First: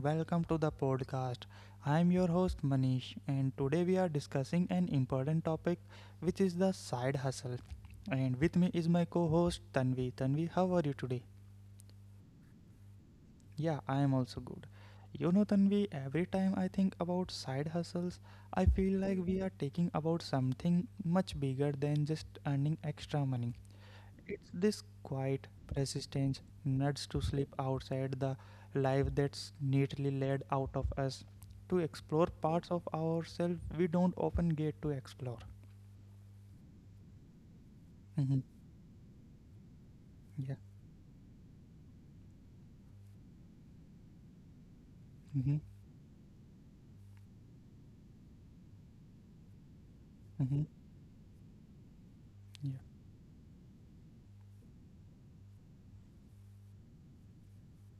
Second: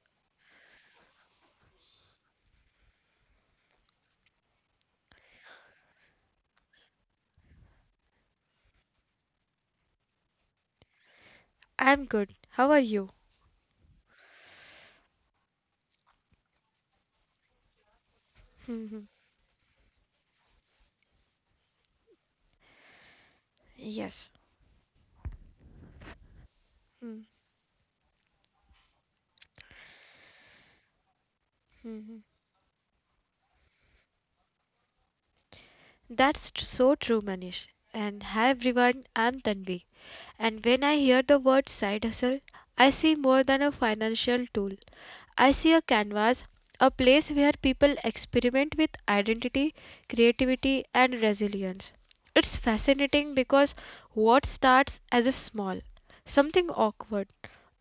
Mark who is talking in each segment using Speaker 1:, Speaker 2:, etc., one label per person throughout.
Speaker 1: welcome to the podcast. I'm your host Manish, and today we are discussing an important topic which is the side hustle. And with me is my co host Tanvi. Tanvi, how are you today?
Speaker 2: I am good. How are you?
Speaker 1: Yeah, I am also good. You know, Tanvi, every time I think about side hustles, I feel like we are taking about something much bigger than just earning extra money.
Speaker 2: Yes.
Speaker 1: It's this quiet persistence, nuts to
Speaker 2: Hmm,
Speaker 1: sleep outside the life that's neatly laid out of us, to
Speaker 2: hmm, hmm.
Speaker 1: explore parts of ourselves we don't often get to explore.
Speaker 2: That's so true, Manish. And
Speaker 1: Hmm.
Speaker 2: hi everyone, I'm Tanvi.
Speaker 1: Yeah.
Speaker 2: And when I hear the word side hustle, I see more than a financial tool.
Speaker 1: Hmm.
Speaker 2: I see a canvas, a place where people experiment with identity,
Speaker 1: Hmm.
Speaker 2: creativity, and resilience.
Speaker 1: Yeah.
Speaker 2: It's fascinating because what starts as a small, something awkward,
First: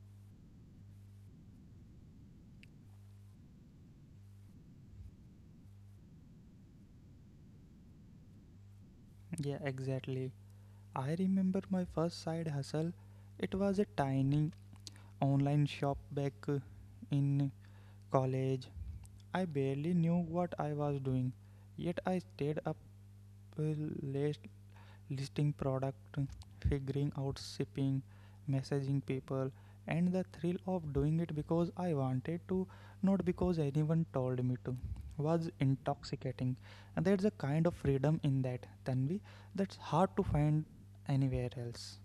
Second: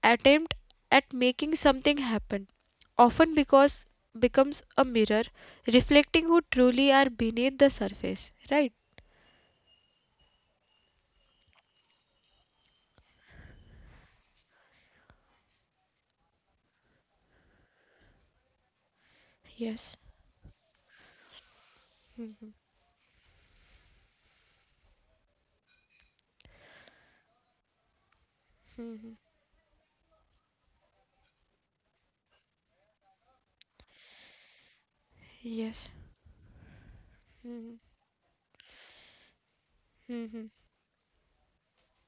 Speaker 2: attempt at making something happen often because becomes a mirror reflecting who truly are beneath the surface, right?
Speaker 1: Yeah, exactly. I remember my first side hustle. It was a tiny online shop back in college. I
Speaker 2: yes
Speaker 1: barely knew what I was doing, yet I stayed up uh, late listing product, figuring out shipping, messaging people, and the thrill of doing it because I wanted to, not because anyone told me to, was
Speaker 2: yes
Speaker 1: intoxicating. And there's a kind of freedom in that, Tanvi, that's hard to find anywhere else.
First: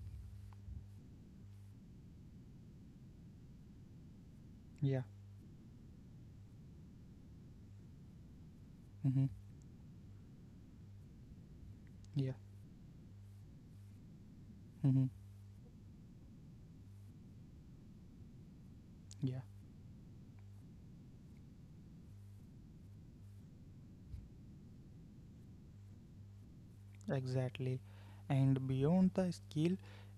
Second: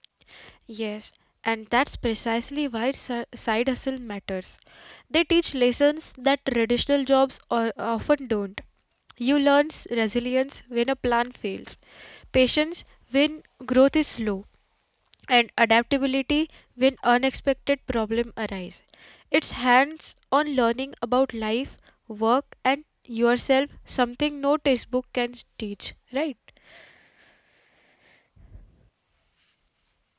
Speaker 2: yes And that's precisely why side hustle matters.
Speaker 1: Yeah.
Speaker 2: They teach lessons that traditional jobs or often don't.
Speaker 1: Mm-hmm.
Speaker 2: You learn resilience when a plan fails,
Speaker 1: Yeah.
Speaker 2: patience when growth is slow,
Speaker 1: Mm-hmm.
Speaker 2: and adaptability when unexpected problems arise.
Speaker 1: Yeah.
Speaker 2: It's hands on learning about life, work, and yourself, something no textbook can teach, right?
Speaker 1: Exactly. And beyond the skill,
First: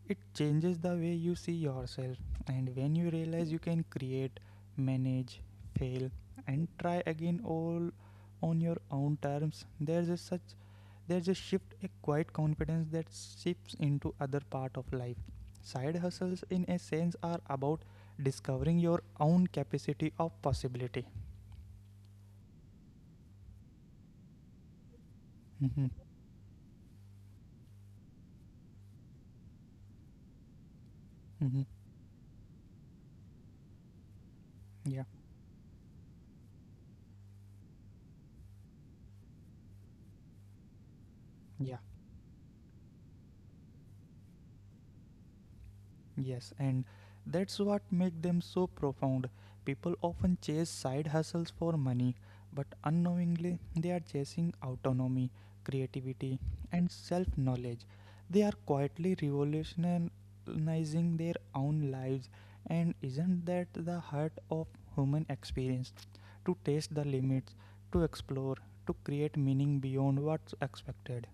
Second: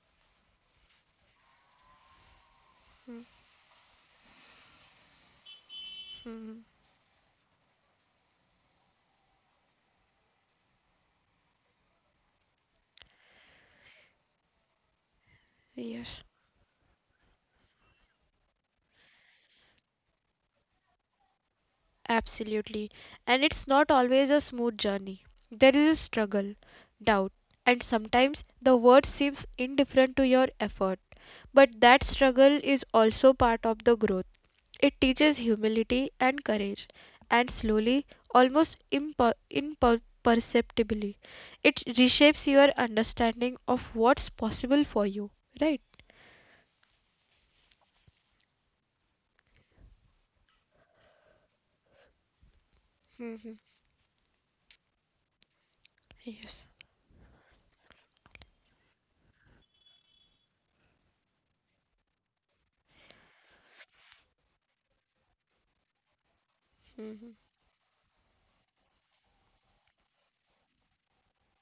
Speaker 1: it changes the way you see yourself. And when you realize you can create, manage, fail, and try again all on your own terms, there's a shift, a quiet confidence that shifts into other part of life. Side
Speaker 2: Yes,
Speaker 1: hustles in a sense are about discovering your own capacity of possibility.
Speaker 2: absolutely. And it's not always a smooth journey. There is a
Speaker 1: Mhm.
Speaker 2: struggle, doubt, and sometimes the world seems indifferent to your effort. But
Speaker 1: Mhm.
Speaker 2: that struggle is also part of the growth. It
Speaker 1: Yeah.
Speaker 2: teaches humility and courage, and slowly, almost imperceptibly, it
Speaker 1: Yeah.
Speaker 2: reshapes your understanding of what's possible for you, right?
Speaker 1: Yes, and that's what make them so profound. People often chase side hustles for money, but
Speaker 2: Mm-hmm.
Speaker 1: unknowingly they are chasing autonomy, creativity,
Speaker 2: Yes.
Speaker 1: and self-knowledge. They are quietly revolutionizing their own lives, and isn't that the heart of human experience? To test
Speaker 2: Mm-hmm.
Speaker 1: the limits, to explore, to create meaning beyond what's expected,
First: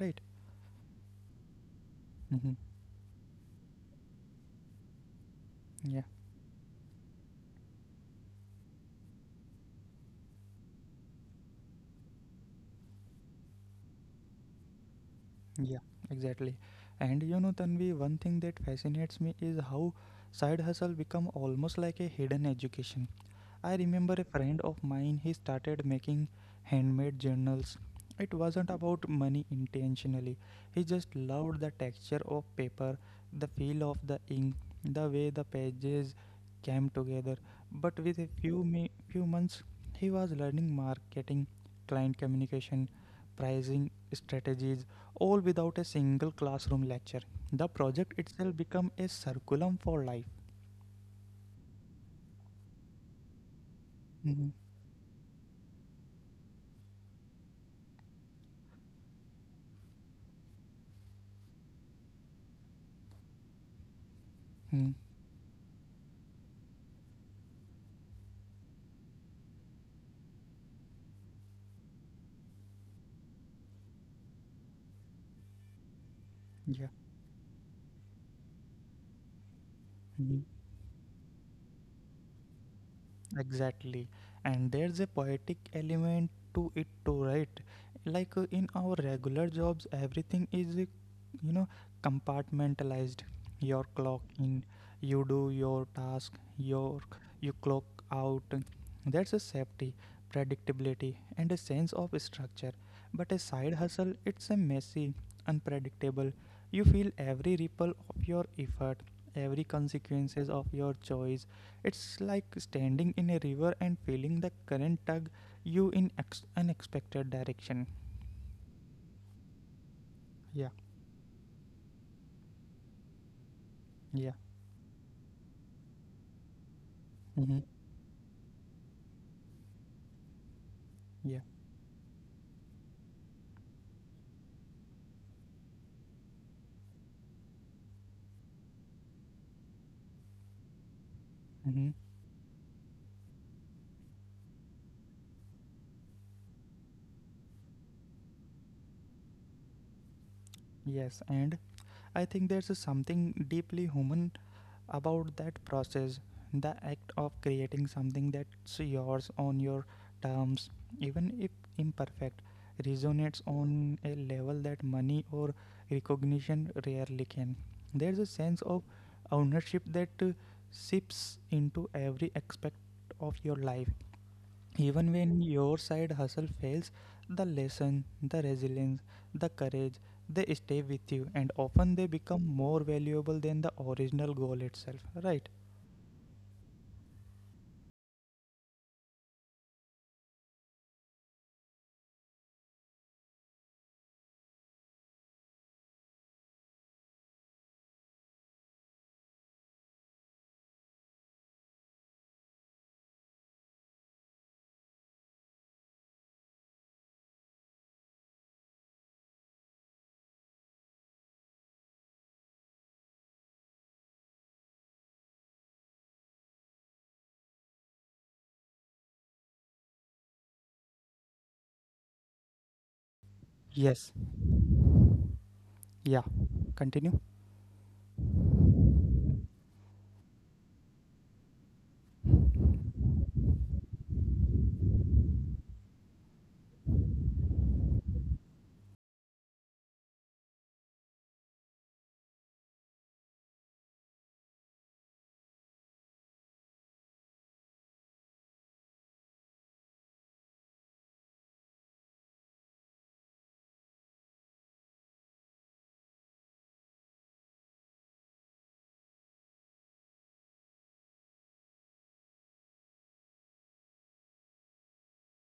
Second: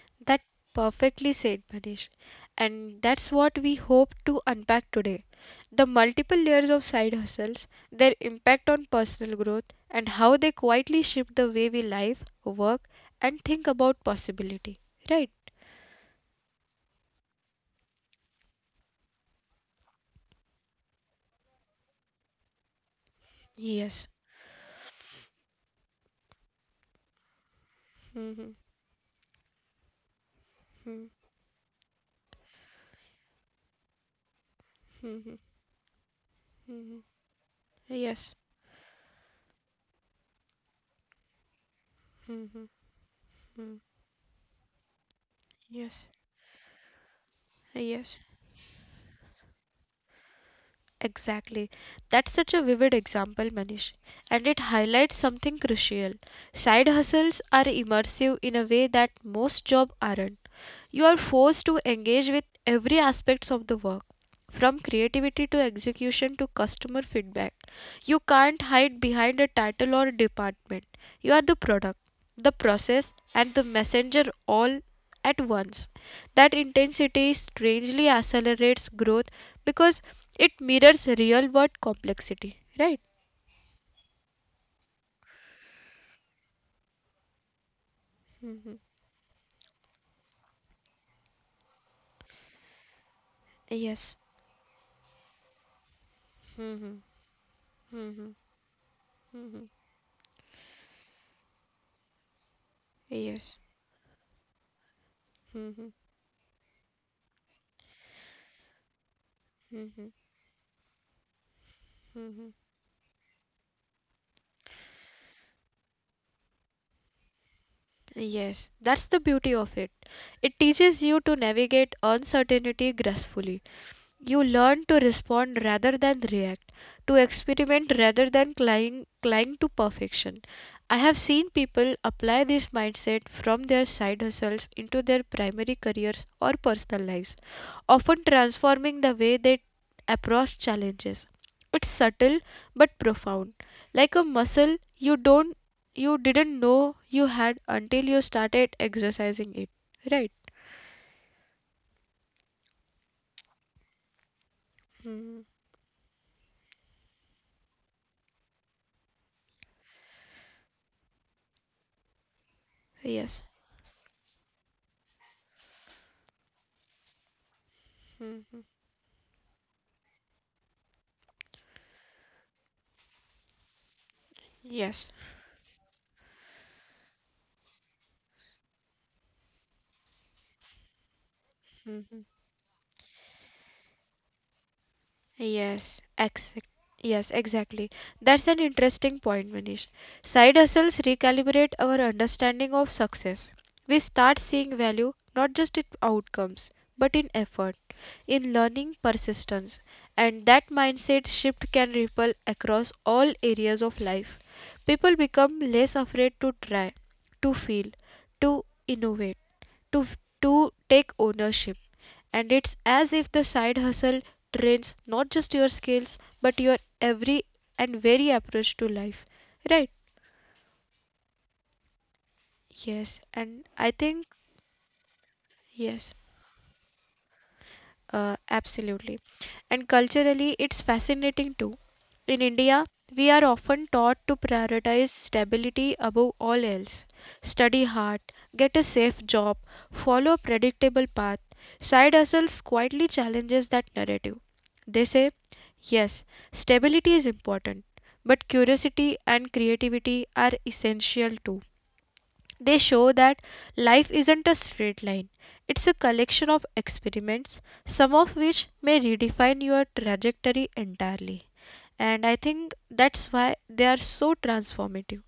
Speaker 1: right?
Speaker 2: That perfectly said, Manish.
Speaker 1: Mm-hmm.
Speaker 2: And that's what we hope to unpack today. The
Speaker 1: Yeah.
Speaker 2: multiple layers of side hustles, their impact on personal growth, and how they quietly shift the way we live, work, and think about possibility. Right?
Speaker 1: Yeah, exactly. And you know, Tanvi, one thing that fascinates me is how side hustle become almost like a hidden education. I
Speaker 2: Yes.
Speaker 1: remember a friend of mine, he started making handmade journals. It wasn't about money intentionally. He just loved the texture of paper, the feel of the ink, the way the pages came together. But with a
Speaker 2: Yes.
Speaker 1: few me- few months, he was learning marketing, client communication, pricing strategies, all without a
Speaker 2: Yes,
Speaker 1: single classroom lecture. The project
Speaker 2: yes,
Speaker 1: itself became a curriculum for life.
Speaker 2: exactly. That's such a vivid example, Manish.
Speaker 1: Mhm.
Speaker 2: And it highlights something crucial. Side hustles are immersive in a way that most jobs aren't. You are forced to engage with every aspect of the work,
Speaker 1: Mhm.
Speaker 2: from creativity to execution to customer feedback. You can't hide behind a title or department. You are the product, the process, and the messenger all at once. That intensity strangely accelerates growth because
Speaker 1: Yeah.
Speaker 2: it mirrors real world complexity, right?
Speaker 1: Exactly. And there's a poetic element to it too, right? Like in our
Speaker 2: Mhm.
Speaker 1: regular jobs, everything is, you know, compartmentalized. Your clock
Speaker 2: Yes,
Speaker 1: in, you do your task, you clock out. That's a safety, predictability, and a sense of structure. But a side
Speaker 2: yes.
Speaker 1: hustle, it's a messy, unpredictable. You feel every ripple of your effort, every consequences of your choice, it's like standing in a river and feeling the current tug you in unexpected direction.
Speaker 2: Yes, that's the beauty of it.
Speaker 1: Yeah,
Speaker 2: It teaches you to navigate uncertainty gracefully.
Speaker 1: yeah.
Speaker 2: You learn to respond rather than react, to
Speaker 1: Mm-hmm.
Speaker 2: experiment rather than cling to perfection. I
Speaker 1: Yeah.
Speaker 2: have seen people apply this mindset from their side hustles into their primary careers or personal lives, often transforming the way they approach challenges.
Speaker 1: Mm-hmm.
Speaker 2: It's subtle but profound. Like a muscle you didn't know you had until you started exercising it. Right?
Speaker 1: Yes. And I think there's something deeply human about that process, the act of creating something that's yours on your terms, even if imperfect, resonates
Speaker 2: Yes.
Speaker 1: on a level that money or recognition rarely can. There's a sense of ownership that seeps into every aspect of your life. Even
Speaker 2: Yes.
Speaker 1: when your side hustle fails, the lesson, the resilience, the courage, they stay with you, and often they become more valuable than the original goal itself, right?
Speaker 2: Yes, exact. Yes, exactly. That's an interesting point, Manish. Side hustles recalibrate our understanding of success. We start seeing value not just in outcomes, but in effort, in learning persistence, and that mindset shift can ripple across all areas of life. People become less afraid to try, to feel, to innovate, to to take ownership, and it's as if the side hustle trains not just your skills but your every and very approach to life, right? Yes, and
Speaker 1: Yes,
Speaker 2: I think
Speaker 1: yeah,
Speaker 2: yes,
Speaker 1: continue.
Speaker 2: absolutely. And culturally, it's fascinating too. In India, we are often taught to prioritize stability above all else. Study hard, get a safe job, follow a predictable path. Side hustles quietly challenges that narrative. They say, yes, stability is important, but curiosity and creativity are essential too. They show that life isn't a straight line, it's a collection of experiments, some of which may redefine your trajectory entirely. And I think that's why they are so transformative.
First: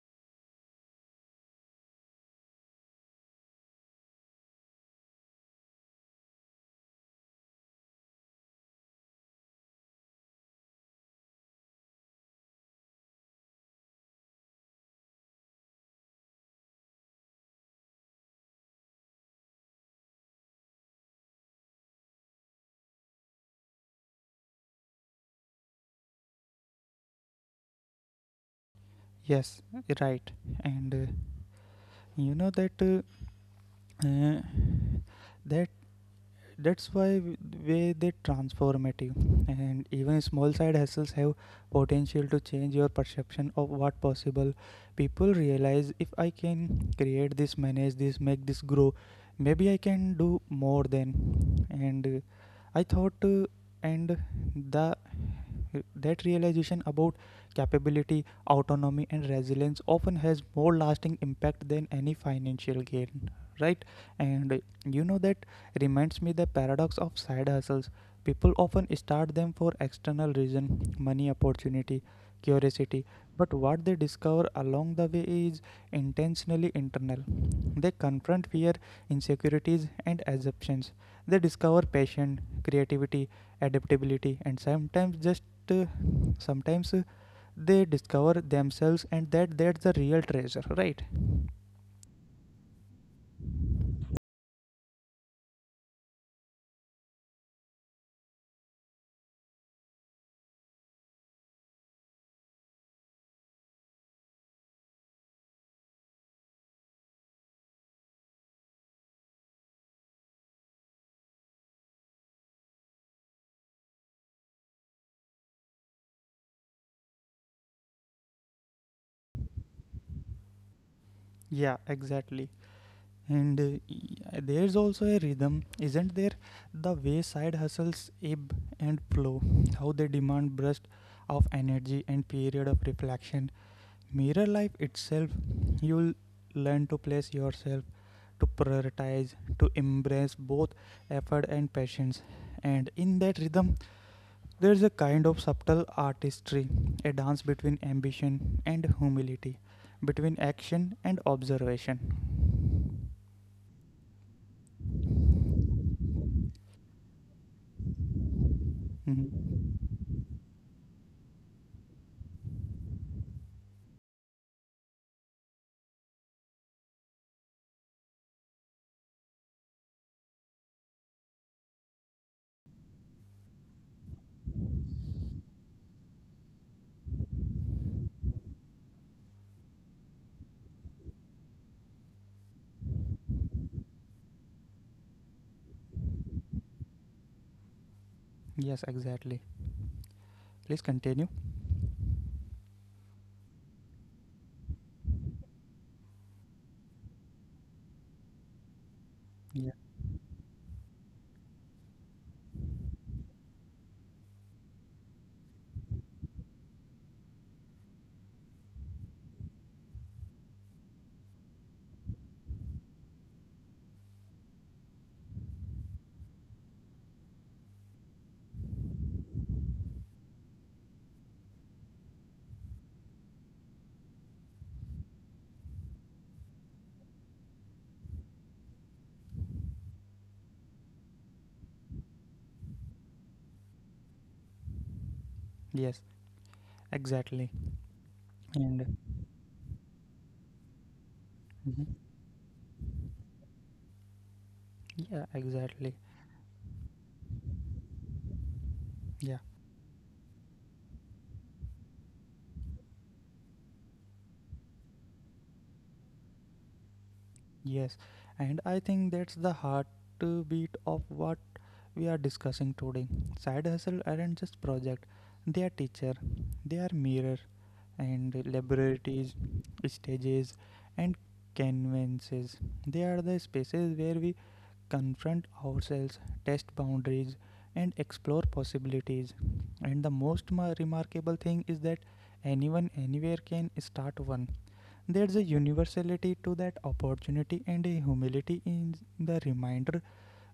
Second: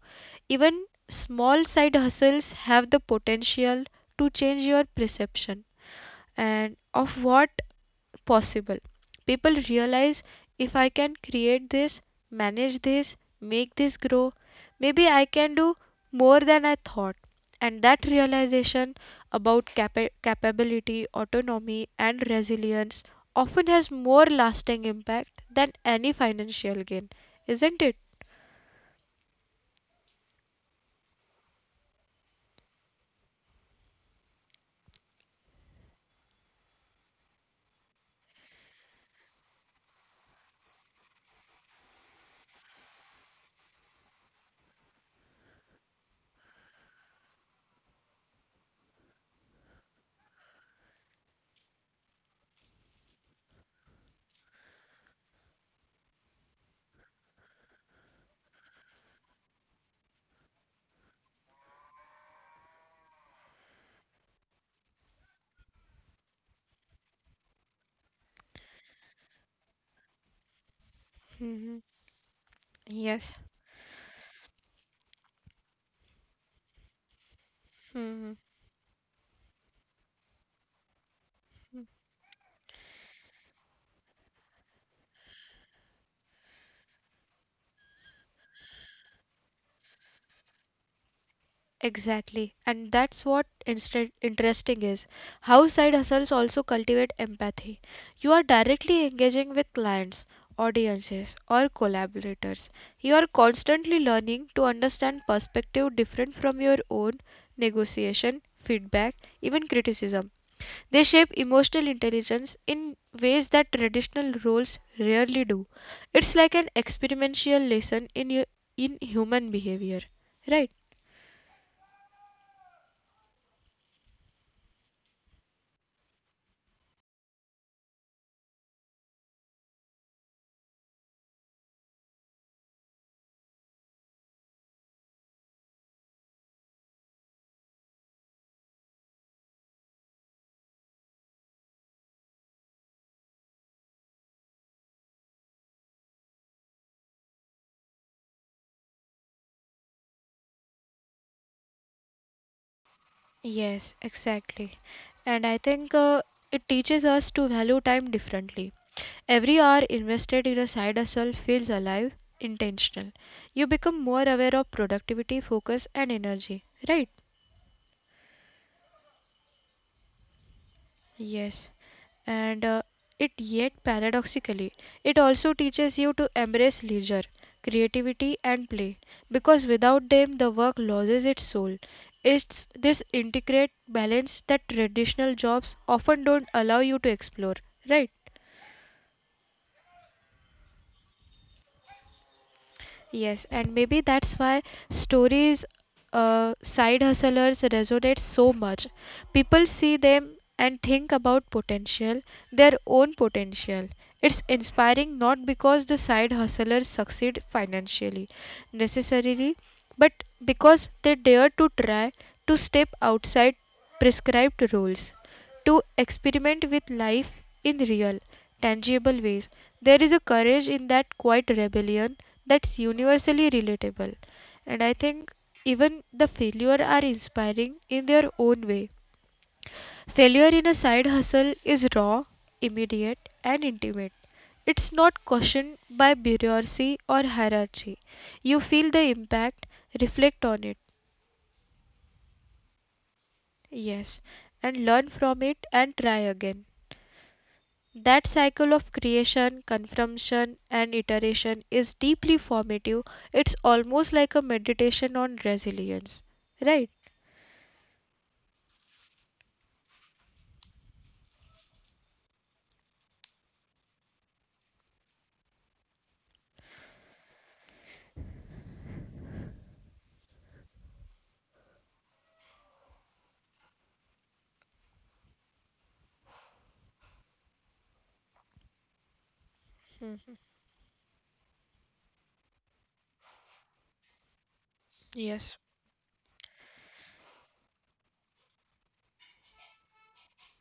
Speaker 2: Even small side hustles have the potential to change your perception and of what possible. People realize if I can create this, manage this, make this grow, maybe I can do more than I thought. And that realization about capability, autonomy, and resilience often has more lasting impact than any financial gain, isn't it?
Speaker 1: Yes, right. And you know that uh, uh, that that's why way they transformative, and even small side hustles have potential to change your perception of what possible. People realize if I can create this, manage this, make this grow, maybe I can do more than. And I thought, and the that realization about capability, autonomy, and resilience often has more lasting impact than any financial gain, right? And that reminds me the paradox of side hustles. People often start them for external reason, money,
Speaker 2: Mhm.
Speaker 1: opportunity,
Speaker 2: Yes.
Speaker 1: curiosity, but what they discover along the way is intentionally internal. They
Speaker 2: Mhm.
Speaker 1: confront fear, insecurities and assumptions. They discover passion, creativity, adaptability, and sometimes just uh, sometimes they discover themselves, and that's the real treasure, right?
Speaker 2: Exactly. And that's what instead interesting is. How side hustles also cultivate empathy. You are directly engaging with clients, audiences, or collaborators. You are constantly learning to understand perspective different from your own, negotiation, feedback, even criticism. They shape emotional intelligence in ways that traditional roles rarely do. It's like an experiential lesson in in human behavior, right?
Speaker 1: Yeah, exactly. And there's also a rhythm, isn't there? The way side hustles ebb and flow, how they demand burst of energy and period of reflection. Mirror life itself, you'll learn to place yourself, to prioritize, to embrace both effort and patience. And in that rhythm, there's a kind of subtle artistry, a dance between ambition and humility, between action and observation.
Speaker 2: Yes, exactly. And I think it teaches us to value time differently. Every hour
Speaker 1: Mhm.
Speaker 2: invested in a side hustle feels alive, intentional. You become more aware of productivity, focus, and energy, right? Yes. And it yet paradoxically it also teaches you to embrace leisure, creativity, and play, because without them the work loses its soul. It's this integrate balance that traditional jobs often don't allow you to explore, right?
Speaker 1: Yes, exactly. Please continue.
Speaker 2: Yes, and maybe that's why stories side hustlers resonate so much. People
Speaker 1: Yeah.
Speaker 2: see them and think about potential, their own potential. It's inspiring not because the side hustlers succeed financially necessarily, but because they dare to try, to step outside prescribed rules, to experiment with life in real, tangible ways. There is a courage in that quiet rebellion that's universally relatable. And I think even the failure are inspiring in their own way. Failure in a side hustle is raw, immediate, and intimate. It's not cautioned
Speaker 1: Yes,
Speaker 2: by bureaucracy or
Speaker 1: exactly.
Speaker 2: hierarchy. You feel the
Speaker 1: And,
Speaker 2: impact, reflect on it,
Speaker 1: mhm,
Speaker 2: yes, and learn
Speaker 1: yeah,
Speaker 2: from it and
Speaker 1: exactly.
Speaker 2: try again. That cycle of
Speaker 1: Yeah.
Speaker 2: creation, consumption, and iteration is deeply formative. It's almost like a meditation on resilience, right?
Speaker 1: Yes. And I think that's the heartbeat of what we are discussing today. Side hustle aren't just project. They are teacher, they are mirror and laboratories, stages and canvases. They are the spaces where we confront ourselves, test boundaries, and explore possibilities. And the most remarkable thing is that anyone anywhere can start one. There's a
Speaker 2: Yes,
Speaker 1: universality to that opportunity and a humility in the reminder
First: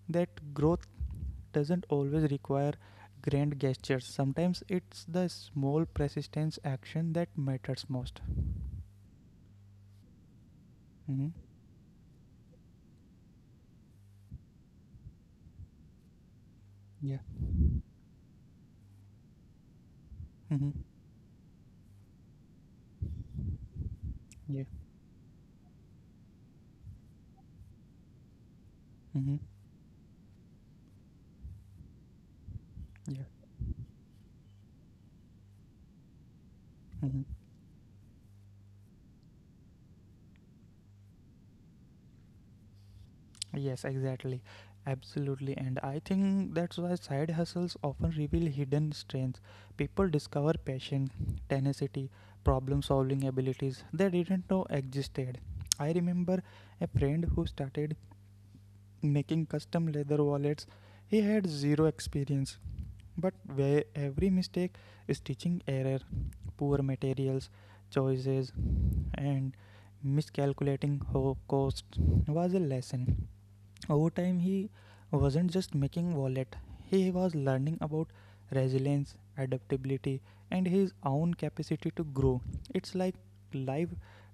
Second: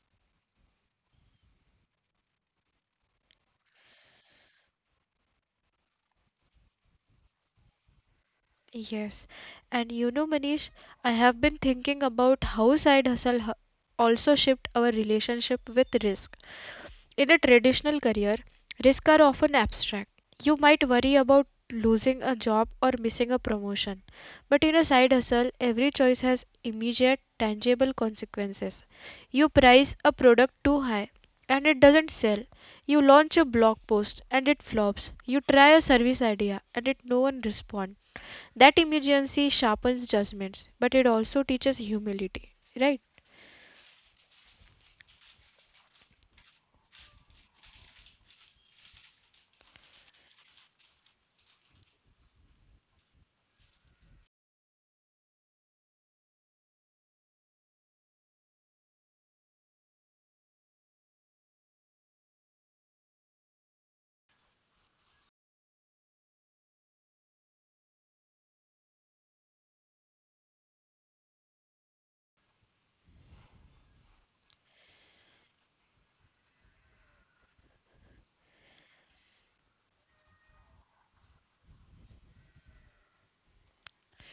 Speaker 1: that growth doesn't always require grand gestures. Sometimes it's the small persistence action that matters most.
Speaker 2: yes. And you know, Manish, I
Speaker 1: Mm-hmm.
Speaker 2: have been thinking about how side hustle also shift our relationship with risk.
Speaker 1: Yeah.
Speaker 2: In a traditional career, risks are often abstract. You
Speaker 1: Hmm.
Speaker 2: might worry about losing a job or missing a promotion.
Speaker 1: Yeah.
Speaker 2: But in a side hustle, every choice has immediate, tangible consequences.
Speaker 1: Hmm.
Speaker 2: You price a product too high and it doesn't sell. You
Speaker 1: Yeah.
Speaker 2: launch a blog post and it flops. You try a service idea and it no
Speaker 1: Hmm.
Speaker 2: one responds. That emergency sharpens judgments, but it also teaches humility, right?
Speaker 1: Yes, exactly. Absolutely. And I think that's why side hustles often reveal hidden strengths. People discover passion, tenacity, problem solving abilities they didn't know existed. I remember a friend who started making custom leather wallets. He had zero experience, but where every mistake, stitching error, poor materials, choices, and miscalculating costs was a lesson. Over time he wasn't just making wallet, he was learning about resilience, adaptability, and his own capacity to grow. It's like life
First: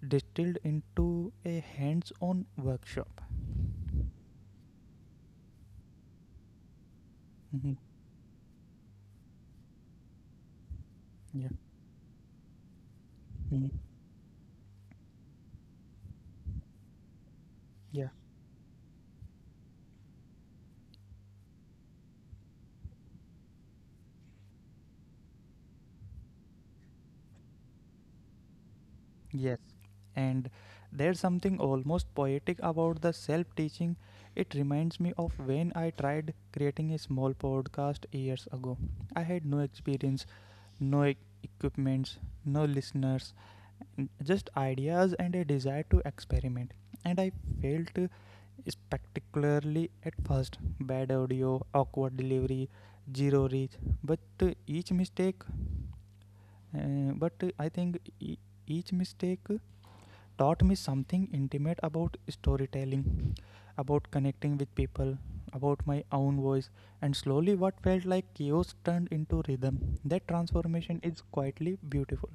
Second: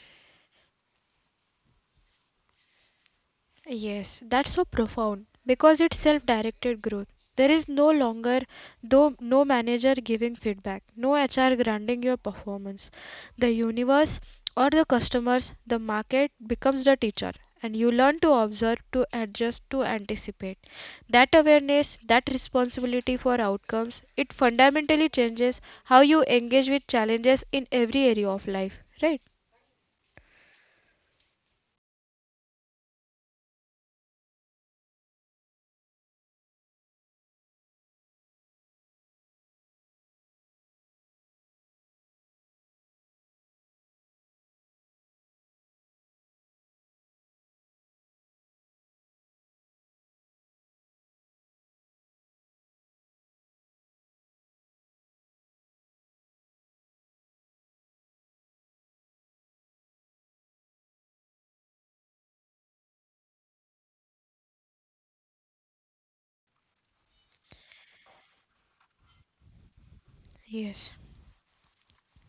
Speaker 1: distilled into a hands-on workshop.
Speaker 2: Yes, that's so profound because it's self-directed growth. There is
Speaker 1: Mhm.
Speaker 2: no longer, though no manager giving feedback, no
Speaker 1: Yeah.
Speaker 2: HR granting your performance. The
Speaker 1: Mhm.
Speaker 2: universe or the customers, the market becomes the teacher, and you
Speaker 1: Yeah.
Speaker 2: learn to observe, to adjust, to anticipate. That awareness, that responsibility for outcomes, it fundamentally changes how you engage with challenges in every area of life, right?
Speaker 1: Yes, and there's something almost poetic about the self-teaching. It reminds me of when I tried creating a small podcast years ago. I had no experience, no equipments, no listeners, just ideas and a desire to experiment. And I felt spectacularly at first, bad audio, awkward delivery, zero reach. But each mistake, but I think e- each mistake taught me something intimate about storytelling, about connecting with people, about my own voice. And slowly, what felt like chaos turned into rhythm. That
Speaker 2: Yes.
Speaker 1: transformation is quietly beautiful.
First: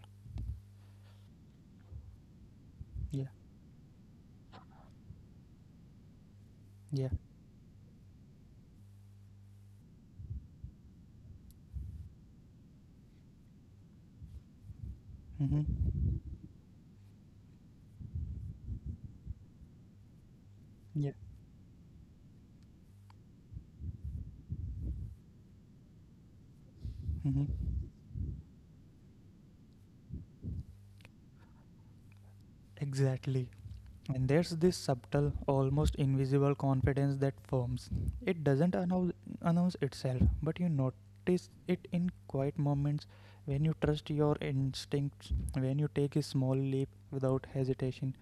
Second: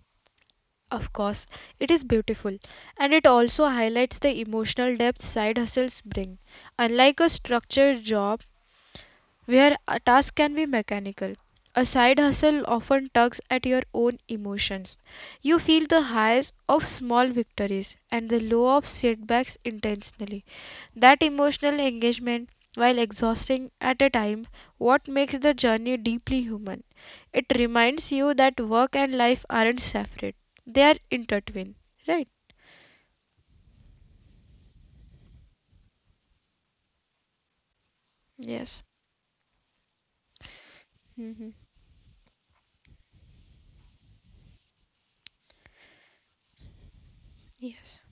Speaker 2: Of course, it is beautiful, and
Speaker 1: Yeah.
Speaker 2: it also highlights the emotional depth side hustles bring.
Speaker 1: Yeah.
Speaker 2: Unlike a structured job, where a task can be mechanical. A side hustle often tugs at your own emotions. You feel the
Speaker 1: Mm-hmm.
Speaker 2: highs of small victories and the low of setbacks intensely.
Speaker 1: Yeah.
Speaker 2: That emotional engagement, while exhausting at a time, what makes the journey deeply human.
Speaker 1: Mm-hmm.
Speaker 2: It reminds you that work and life aren't separate. They are intertwined. Right?
Speaker 1: Exactly. And there's this subtle, almost invisible confidence that forms. It doesn't
Speaker 2: Yes.
Speaker 1: announce itself, but you notice it in quiet moments when you trust your instincts, when you take a small leap without
Speaker 2: Yes.
Speaker 1: hesitation,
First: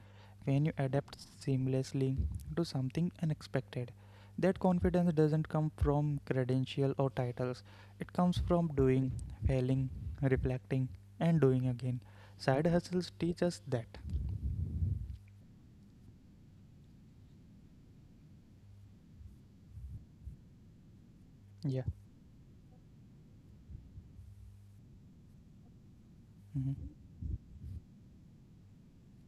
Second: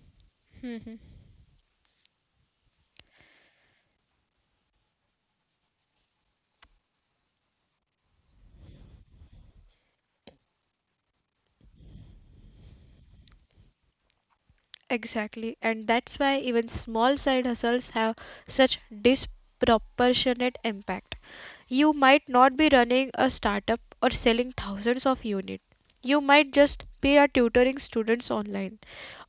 Speaker 1: when you adapt seamlessly to something unexpected. That confidence doesn't come from credential or titles, it comes from doing, failing, reflecting, and doing again. Side hustles teach us that.
Speaker 2: Exactly, and that's why even small side hustles have such disproportionate impact.
Speaker 1: Yeah.
Speaker 2: You might not be running a startup or selling thousands of units. You might
Speaker 1: Mhm.
Speaker 2: just be a tutoring students online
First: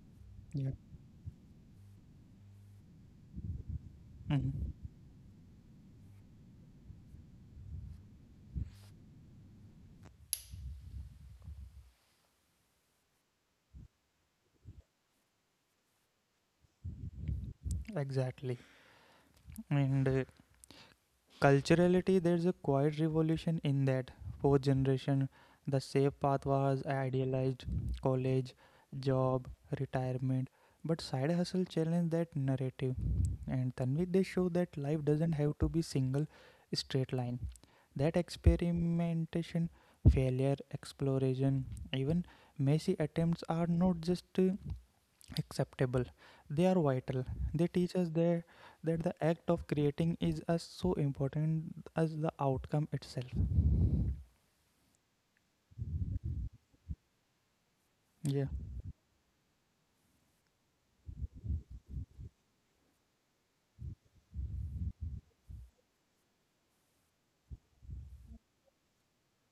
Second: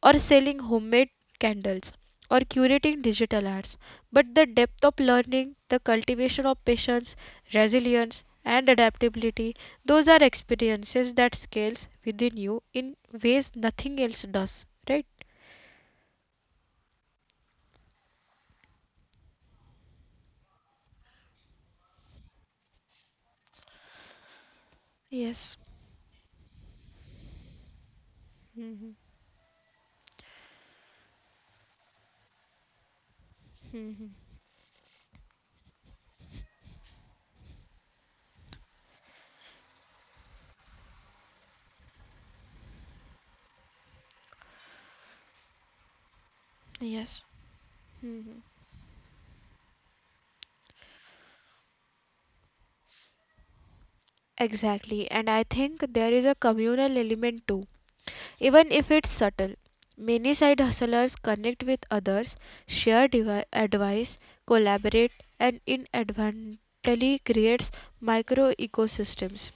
Speaker 2: or selling
Speaker 1: Yeah.
Speaker 2: homemade candles or curating digital arts. But the
Speaker 1: Mhm.
Speaker 2: depth of learning, the cultivation of patience, resilience, and adaptability, those are experiences that scales within you in ways nothing else does, right?
Speaker 1: Exactly. And culturality, there's a quiet revolution in that. Fourth generation,
Speaker 2: Yes.
Speaker 1: the safe path was idealized, college,
Speaker 2: Hmm.
Speaker 1: job, retirement. But side hustle challenged that narrative. And Tanvik, they show that life doesn't have to be single straight line. That experimentation, failure, exploration, even messy attempts are not just acceptable, they are
Speaker 2: Yes.
Speaker 1: vital. They teach us that the act of creating is as so important as the outcome itself.
Speaker 2: Exactly, and I think there is a communal element too,
Speaker 1: Yeah.
Speaker 2: even if it's subtle. Many side hustlers connect with others, share advice, collaborate, and inadvertently creates micro ecosystems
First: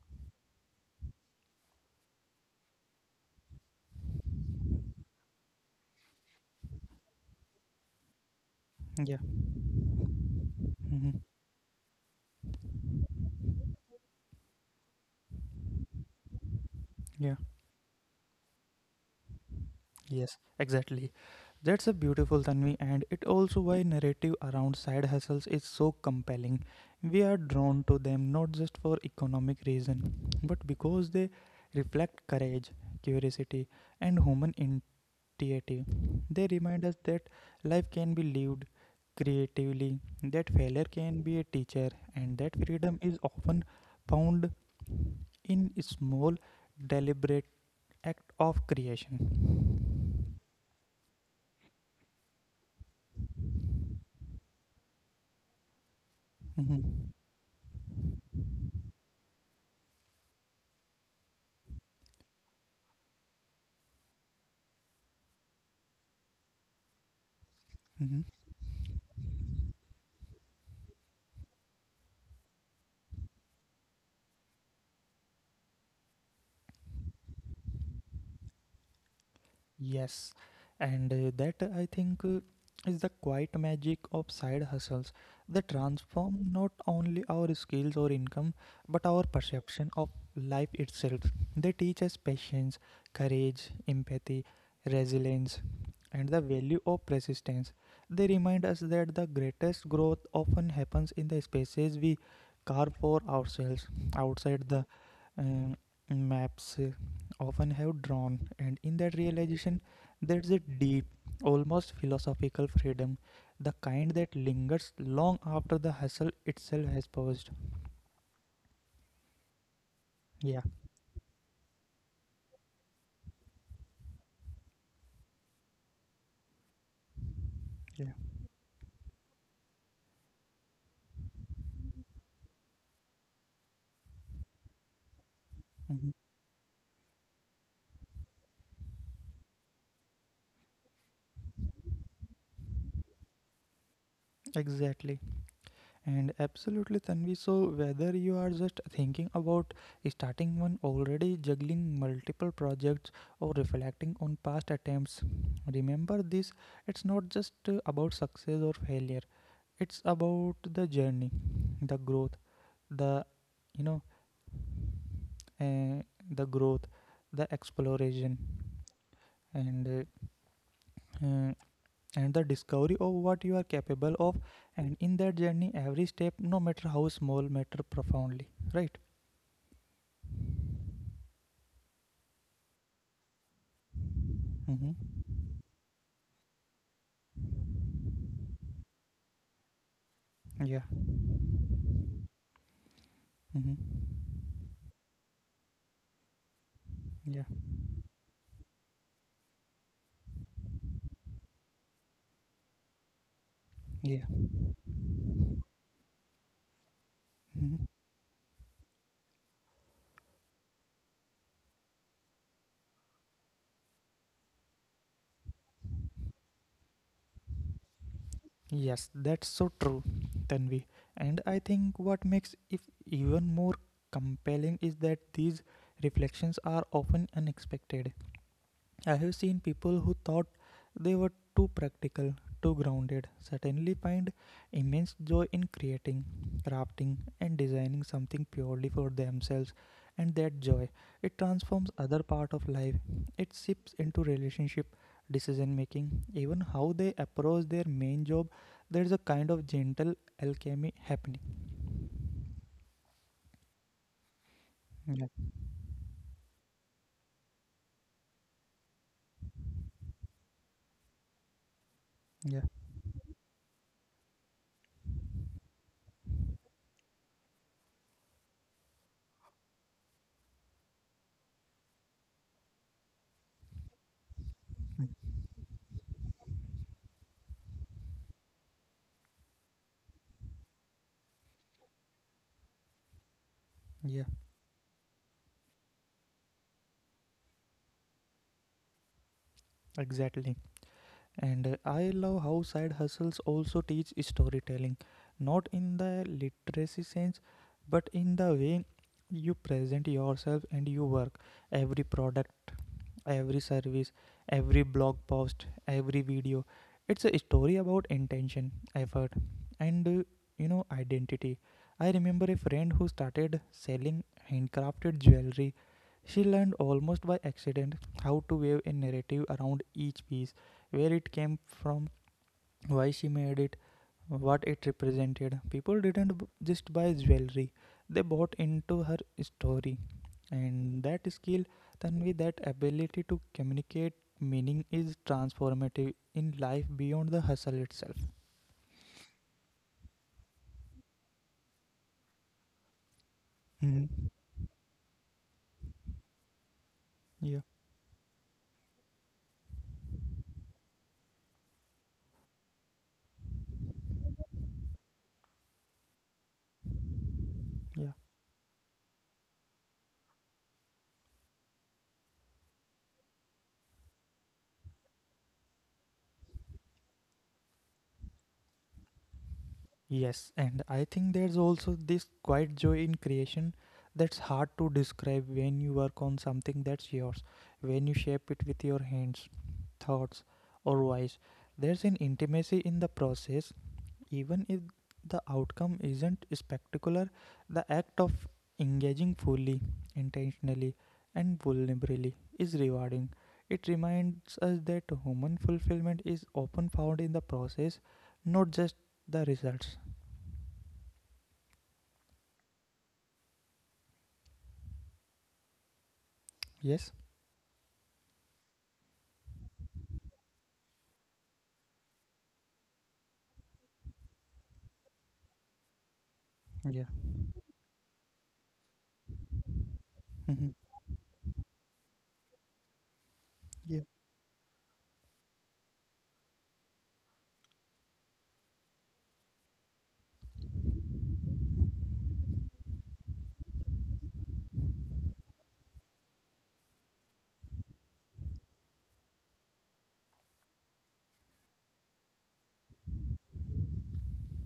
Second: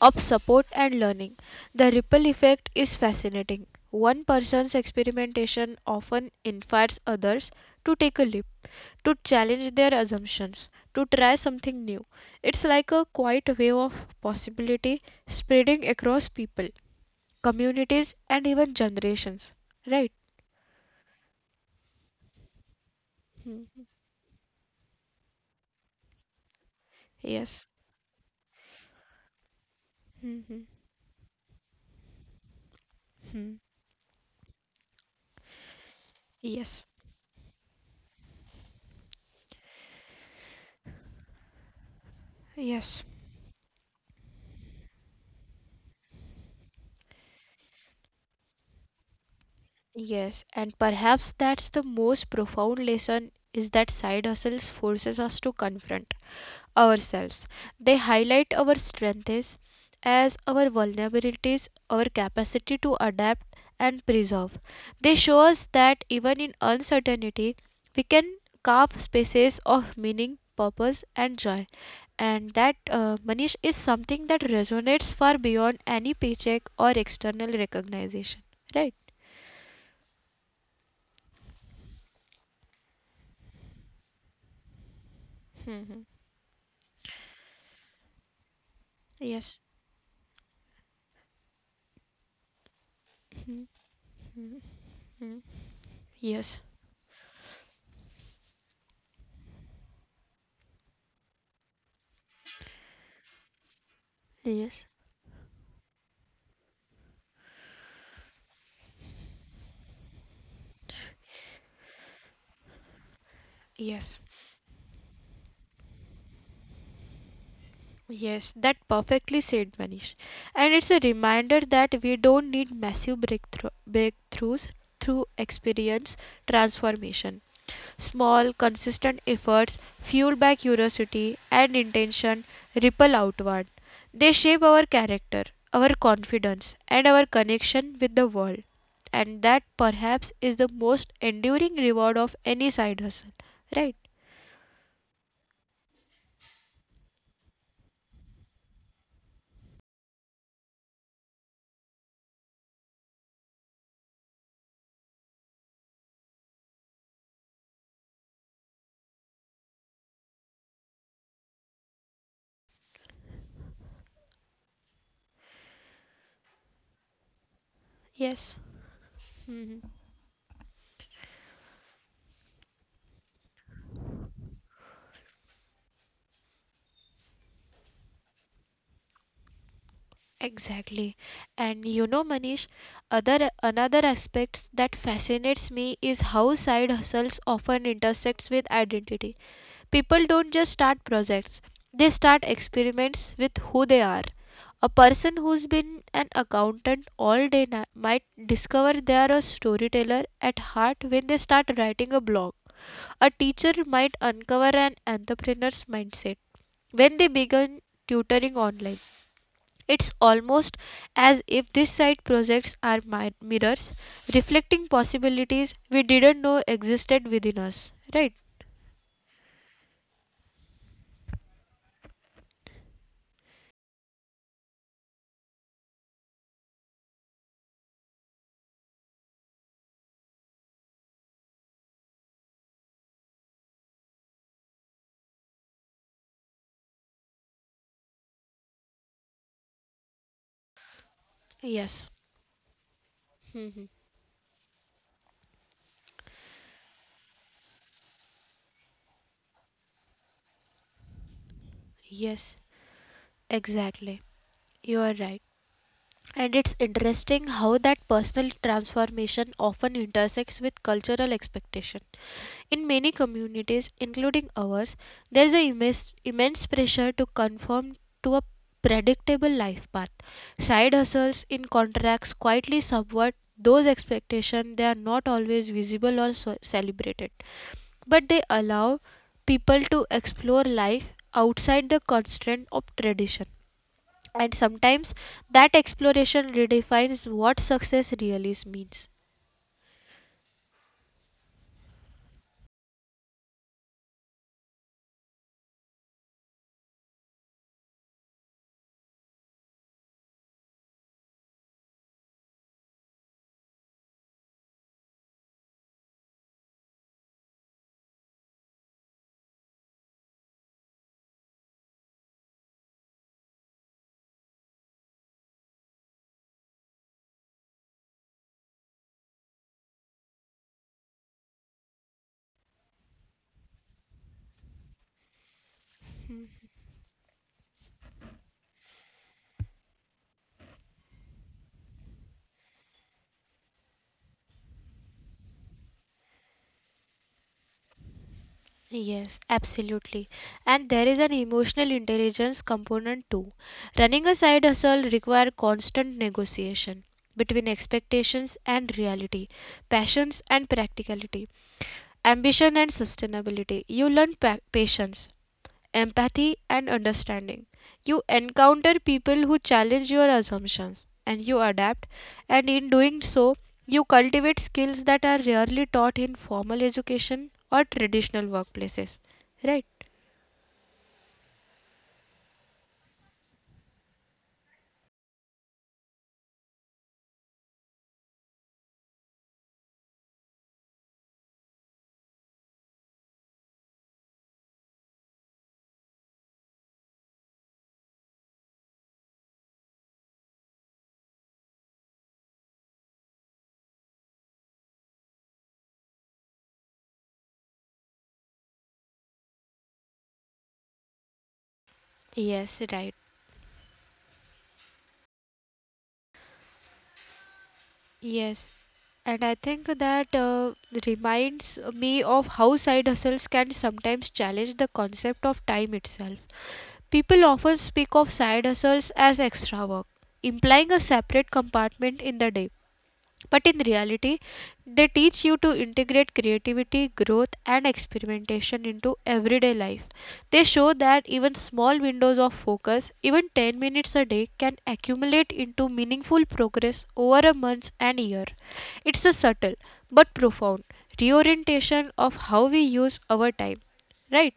Speaker 2: of support and learning. The ripple effect is fascinating. One person's experimentation often inspires others to take a leap, to
Speaker 1: Yeah.
Speaker 2: challenge their assumptions, to
Speaker 1: Hmm.
Speaker 2: try something new. It's like a quiet wave of possibility spreading across people,
Speaker 1: Yeah.
Speaker 2: communities, and even generations. Right?
Speaker 1: Yes, exactly. That's a beautiful, Tanvi, and it also why narrative around side hustles is so compelling. We are
Speaker 2: Yes.
Speaker 1: drawn to them not just for economic reason,
Speaker 2: Mhm.
Speaker 1: but because they reflect courage, curiosity, and human creative. They
Speaker 2: Yes.
Speaker 1: remind us that life can be lived creatively, that failure can be a teacher, and that freedom
Speaker 2: Yes.
Speaker 1: is often found in small, deliberate act of creation.
Speaker 2: Yes. And perhaps that's the most profound lesson is that side hustles forces us to confront
Speaker 1: Mhm.
Speaker 2: ourselves. They highlight our strengths as our vulnerabilities, our capacity to adapt and preserve. They show us that even in uncertainty, we
Speaker 1: Mhm.
Speaker 2: can carve spaces of meaning, purpose, and joy. And that, Manish, is something that resonates far beyond any paycheck or external recognition. Right?
Speaker 1: Yes, and that I think, is the quiet magic of side hustles. They transform not only our skills or income, but our
Speaker 2: Yes.
Speaker 1: perception of life itself. They teach us patience, courage, empathy, resilience, and the
Speaker 2: Yes.
Speaker 1: value of persistence. They remind us that the greatest growth often happens in the spaces we carve for ourselves outside the um, maps often have drawn, and in that realization, there's a deep, almost philosophical freedom, the kind that lingers long after the hustle itself has paused.
Speaker 2: Yes, that perfectly said Manish.
Speaker 1: Yeah,
Speaker 2: And it's a reminder that we don't need massive breakthroughs through experience transformation.
Speaker 1: yeah.
Speaker 2: Small, consistent efforts fueled by curiosity and intention ripple outward. They shape our character, our
Speaker 1: Mhm.
Speaker 2: confidence, and our connection with the world. And that perhaps is the most enduring reward of any side hustle. Right?
Speaker 1: Exactly. And absolutely, Tanvi. So, whether you are just thinking about starting one already, juggling multiple projects, or reflecting on past attempts, remember this, it's not just about success or failure, it's about the journey, the growth, the you know, uh, the growth, the exploration,
Speaker 2: Yes.
Speaker 1: and uh, uh, and the discovery of what you are capable of, and in that journey every step, no matter how small, matter profoundly, right?
Speaker 2: Exactly. And you know, Manish, other another aspect that
Speaker 1: Mm-hmm.
Speaker 2: fascinates me is how side hustles often intersects with identity. People don't just
Speaker 1: Yeah.
Speaker 2: start projects, they start experiments with who they
Speaker 1: Mm-hmm.
Speaker 2: are. A person who's been an accountant all
Speaker 1: Yeah.
Speaker 2: day might discover they are a storyteller at heart when they start writing a blog. A teacher might
Speaker 1: Yeah.
Speaker 2: uncover an entrepreneur's mindset when they begin
Speaker 1: Mm-hmm.
Speaker 2: tutoring online. It's almost as if this side projects are mirrors, reflecting possibilities we didn't know existed within us. Right?
Speaker 1: Yes, that's so true, Tanvi, and I think what makes it even more compelling is that these reflections are often unexpected. I have seen people who thought they were too practical, too grounded, suddenly find immense joy in creating, crafting, and designing something purely for themselves. And that joy, it transforms
Speaker 2: Yes.
Speaker 1: other part of life. It
Speaker 2: Mhm.
Speaker 1: seeps into relationship, decision making, even how they approach their main job. There is a kind of gentle alchemy happening.
Speaker 2: Yes. Exactly. You are
Speaker 1: Yeah,
Speaker 2: right. And it's interesting how that personal transformation often intersects with cultural expectation.
Speaker 1: yeah,
Speaker 2: In many communities, including ours, there is an immense pressure to conform to a predictable life path. Side hustles in contracts quietly subvert those expectations. They are not always visible or so celebrated, but they allow people to explore life outside the constraint of tradition.
Speaker 1: yeah,
Speaker 2: And sometimes that exploration redefines what success really means.
Speaker 1: exactly. And I love how side hustles also teach storytelling, not in the literacy sense, but in the way you present yourself and your work. Every product every service, every blog post, every video. It's a story about intention, effort, and identity. I remember a friend who started selling handcrafted jewelry. She learned almost by accident how to weave a narrative around each piece, where it came from, why she made it, what it represented. People didn't just buy jewelry, they bought into her story. And that skill, Tanvi, that ability to communicate meaning is transformative in life beyond the hustle itself.
Speaker 2: Yes, absolutely. And there is an emotional intelligence component too.
Speaker 1: Hmm.
Speaker 2: Running a side hustle requires constant negotiation between
Speaker 1: Yeah,
Speaker 2: expectations and reality, passions and practicality, ambition and sustainability. You learn patience, empathy, and understanding. You
Speaker 1: yeah.
Speaker 2: encounter people who challenge your assumptions and you adapt, and in doing so, you cultivate skills that are rarely taught in formal education or traditional workplaces. Right?
Speaker 1: Yes, and I think there's also this quiet joy in creation that's hard to describe when you work on something that's yours, when you shape it with your hands, thoughts, or voice. There's an intimacy in the process. Even if the outcome isn't spectacular, the act of engaging fully, intentionally, and vulnerably is rewarding. It reminds us that human fulfillment is often found in the process, not just the results.
Speaker 2: Yes, right.
Speaker 1: Yes?
Speaker 2: Yes. And I think that reminds me of how side hustles can sometimes challenge the concept of time itself.
Speaker 1: Yeah.
Speaker 2: People often speak of side hustles as extra work,
Speaker 1: Mhm.
Speaker 2: implying a separate compartment in the day. But in reality, they teach you to integrate creativity, growth, and experimentation into everyday life. They show that even small windows of focus, even 10 minutes a day, can accumulate into meaningful progress over a month and year. It's a subtle but profound reorientation of how we use our time, right?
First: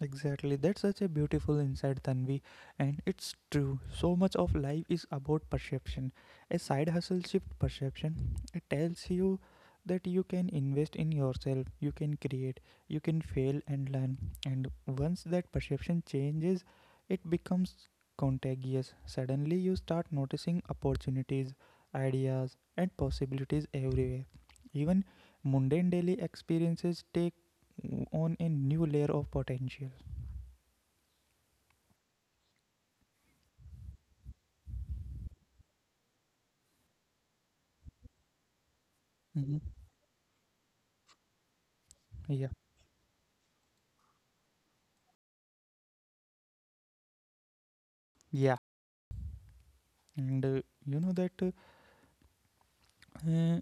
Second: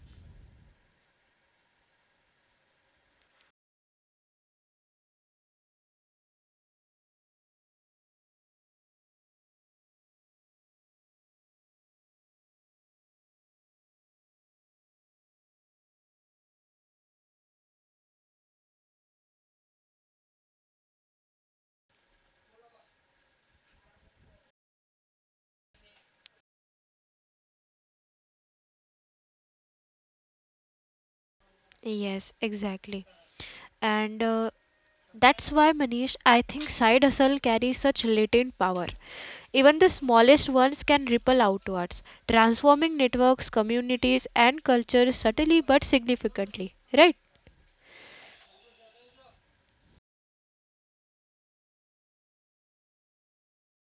Speaker 1: Exactly, that's such a beautiful insight, Tanvi, and it's true. So much of life is about perception. A side hustle shifts perception. It tells you that you can invest in yourself, you can create, you can fail and learn. And once that perception changes, it becomes contagious. Suddenly, you start noticing opportunities, ideas, and possibilities everywhere. Even mundane daily experiences take on a new layer of potential.
Speaker 2: Yes, exactly. And that's why, Manish, I think side hustle carries such latent power. Even
Speaker 1: Hmm.
Speaker 2: the smallest ones can ripple outwards,
Speaker 1: Yeah,
Speaker 2: transforming networks, communities, and cultures subtly but significantly. Right?
Speaker 1: yeah, and you know that uh,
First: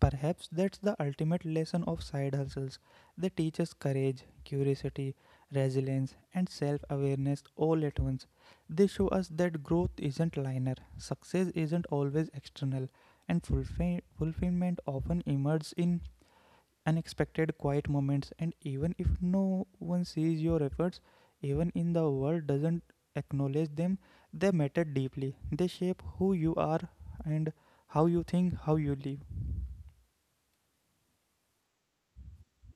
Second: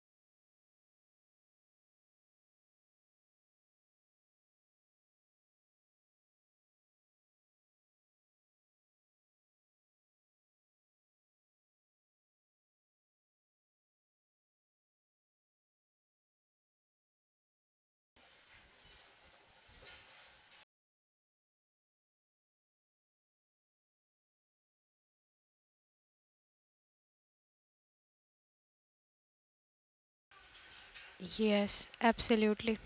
Speaker 1: Perhaps that's the ultimate lesson of side hustles. They teach us courage, curiosity, resilience, and self awareness all at once. They show us that growth isn't linear, success isn't always external, and fulfillment often emerges in unexpected quiet moments, and even if no one sees your efforts, even in the world doesn't acknowledge them, they matter deeply, they shape who you are, and how you think, how you live.
Speaker 2: Yes, absolutely.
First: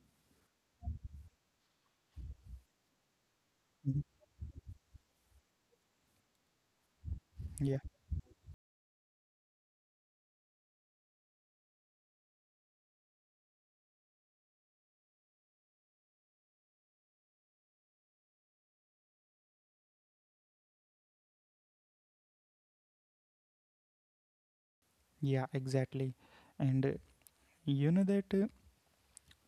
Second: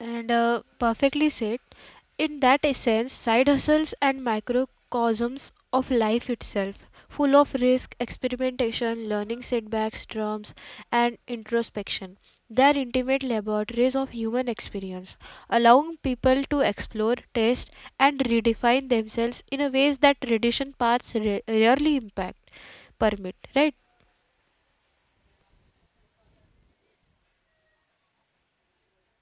Speaker 2: And perfectly said. In that essence, side hustles
Speaker 1: Mhm.
Speaker 2: and microcosms of life itself, full of
Speaker 1: Yeah,
Speaker 2: risk, experimentation, learning setbacks, drums, and introspection. They are intimate laboratories of human experience, allowing people to explore, test, and redefine themselves in a ways that tradition paths rarely impact permit, right?
Speaker 1: yeah, exactly. and you know that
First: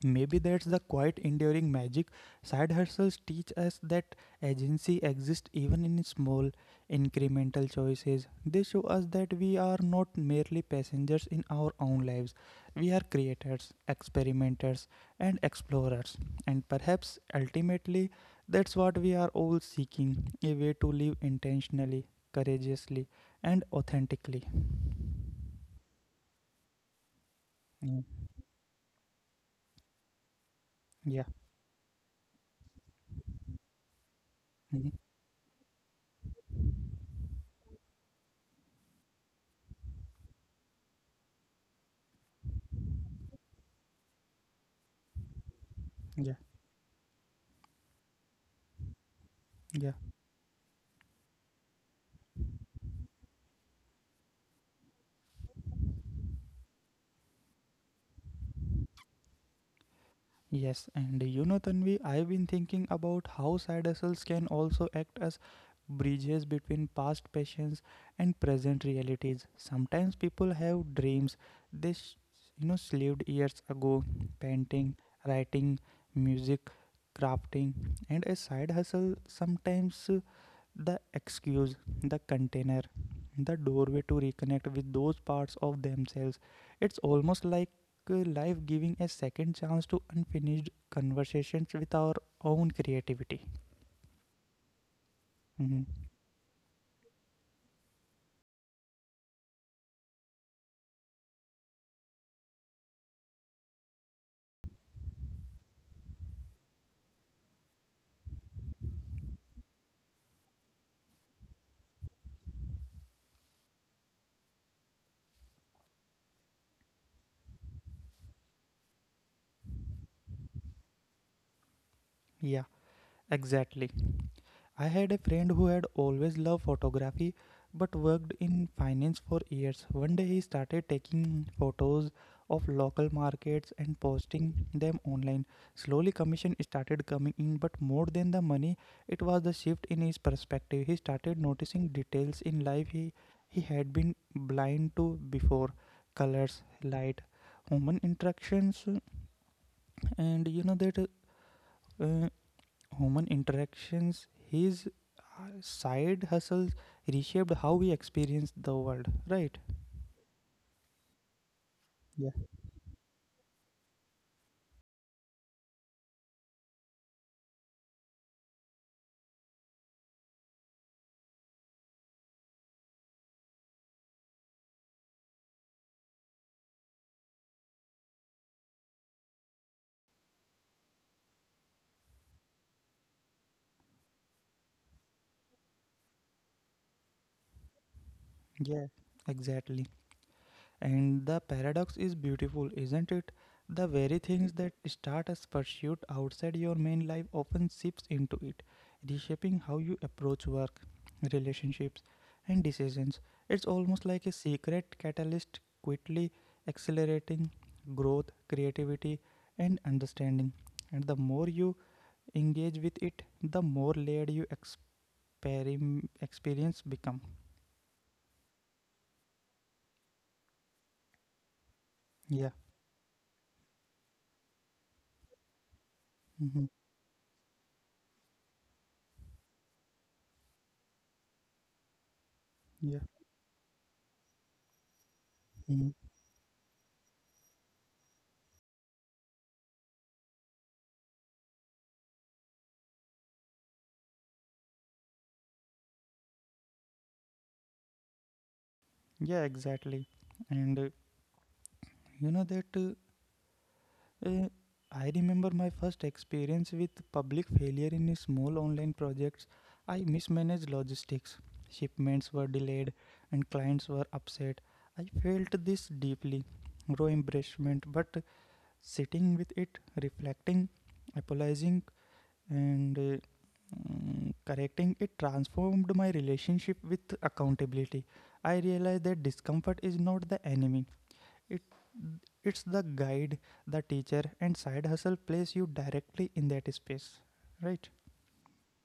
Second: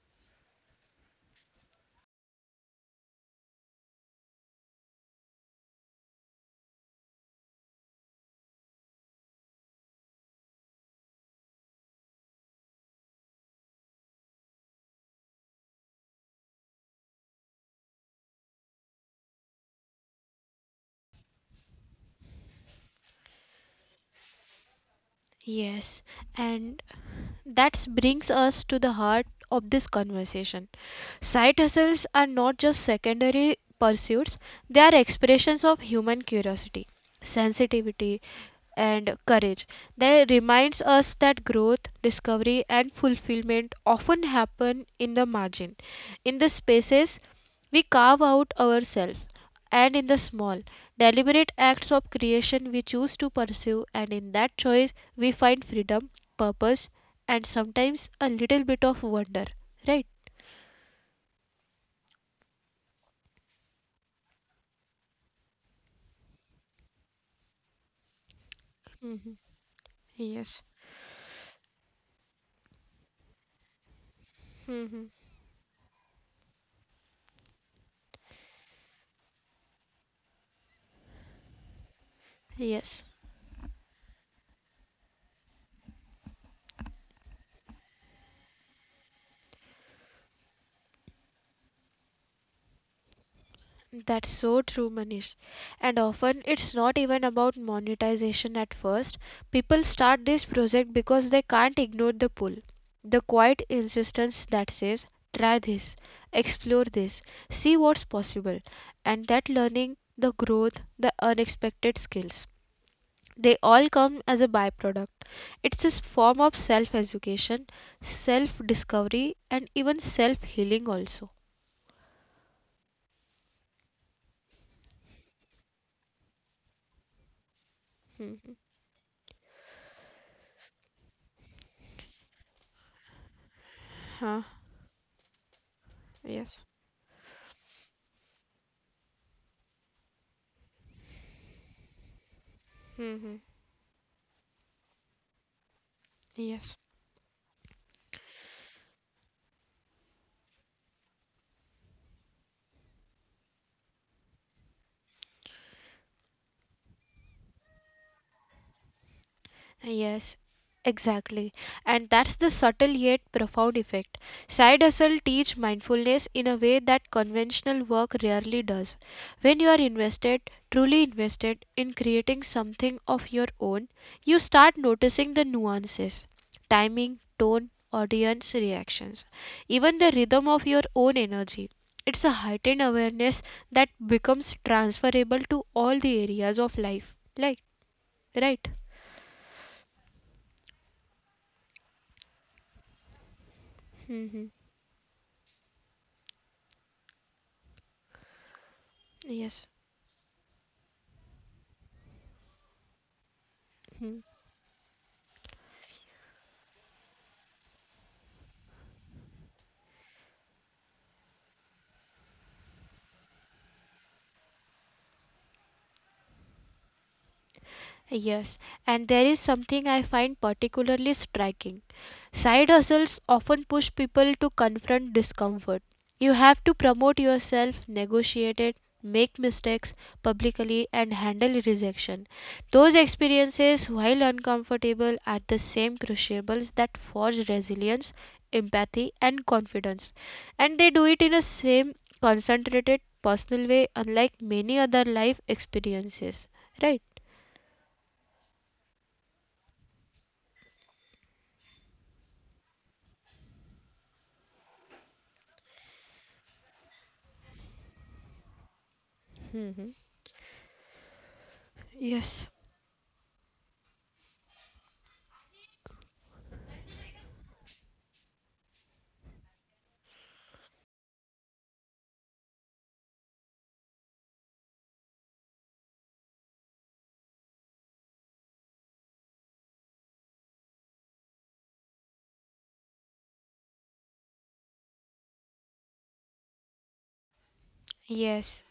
Speaker 1: Maybe that's the quiet, enduring magic. Side hustles teach us that agency exists even in small, incremental choices. They show us that we are not merely passengers in our own lives. We are creators, experimenters, and explorers. And perhaps ultimately, that's what we are all seeking, a way to live intentionally, courageously, and authentically.
Speaker 2: Yes, and that
Speaker 1: Mm.
Speaker 2: brings us to the heart of this conversation.
Speaker 1: Yeah.
Speaker 2: Side hustles are not just secondary pursuits, they
Speaker 1: Mhm.
Speaker 2: are expressions of human curiosity, sensitivity, and courage. They reminds us that growth, discovery, and fulfillment often happen in the margin,
Speaker 1: Yeah.
Speaker 2: in the spaces we carve out ourselves,
Speaker 1: Yeah.
Speaker 2: and in the small, deliberate acts of creation we choose to pursue, and in that choice we find freedom, purpose, and sometimes a little bit of wonder. Right?
Speaker 1: Yes, and you know, Tanvi, I've been thinking about how side hustles can also act as bridges between past passions and present realities. Sometimes people
Speaker 2: Yes.
Speaker 1: have dreams they, slaved years ago, painting, writing, music, crafting, and a side hustle sometimes the excuse, the container,
Speaker 2: Yes.
Speaker 1: the doorway to reconnect with those parts of themselves. It's almost like life giving a second chance to unfinished conversations with our own creativity.
Speaker 2: That's so true, Manish.
Speaker 1: Mhm.
Speaker 2: And often it's not even about monetization at first. People start this project because they can't ignore the pull. The quiet insistence that says, try this, explore this, see what's possible. And that learning, the growth, the unexpected skills, they all come as a byproduct. It's a form of self education, self discovery, and even self healing also.
Speaker 1: Yeah, exactly. I had a friend who had always loved photography but worked in finance for years. One day he started taking photos of local markets and posting them online. Slowly, commission started coming in, but more than the money, it was the shift in his perspective. He started noticing details in life he had been blind to before, colors, light, human interactions, and you know that. Uh, Human interactions, his side hustles reshaped how we experience the world, right?
Speaker 2: Yes, exactly. And that's
Speaker 1: Yeah.
Speaker 2: the subtle yet profound effect. Side hustle teach mindfulness in a way that conventional work rarely does. When you are invested, truly invested in creating something of your own, you start noticing the nuances, timing, tone, audience reactions, even the rhythm of your own energy. It's a heightened awareness that becomes transferable to all the areas of life. Like, right?
Speaker 1: Yeah, exactly. And the paradox is beautiful, isn't it? The very things that start as pursuit outside your main life often seeps into it,
Speaker 2: Yes.
Speaker 1: reshaping how you approach work, relationships, and decisions. It's almost like a secret catalyst quickly accelerating growth, creativity, and understanding. And the more you engage with it, the more layered you experience become.
Speaker 2: Yes, and there is something I find particularly striking.
Speaker 1: Yeah.
Speaker 2: Side hustles often push people to confront discomfort. You have
Speaker 1: Hmm.
Speaker 2: to promote yourself, negotiate it, make mistakes publicly, and handle rejection. Those
Speaker 1: Yeah.
Speaker 2: experiences, while uncomfortable, are the
Speaker 1: Hmm.
Speaker 2: same crucibles that forge resilience, empathy, and confidence. And they do it in a same concentrated, personal way, unlike many other life experiences. Right?
Speaker 1: Yeah, exactly. And you know that uh, I remember my first experience with public failure in a small online projects. I mismanaged logistics. Shipments were
Speaker 2: Yes,
Speaker 1: delayed and clients were upset. I felt this deeply, raw embarrassment, but sitting with it, reflecting, apologizing and correcting it transformed my relationship with accountability. I realized that discomfort is not the enemy, it it's the guide, the teacher, and side hustle place you directly in that space, right?
Speaker 2: yes,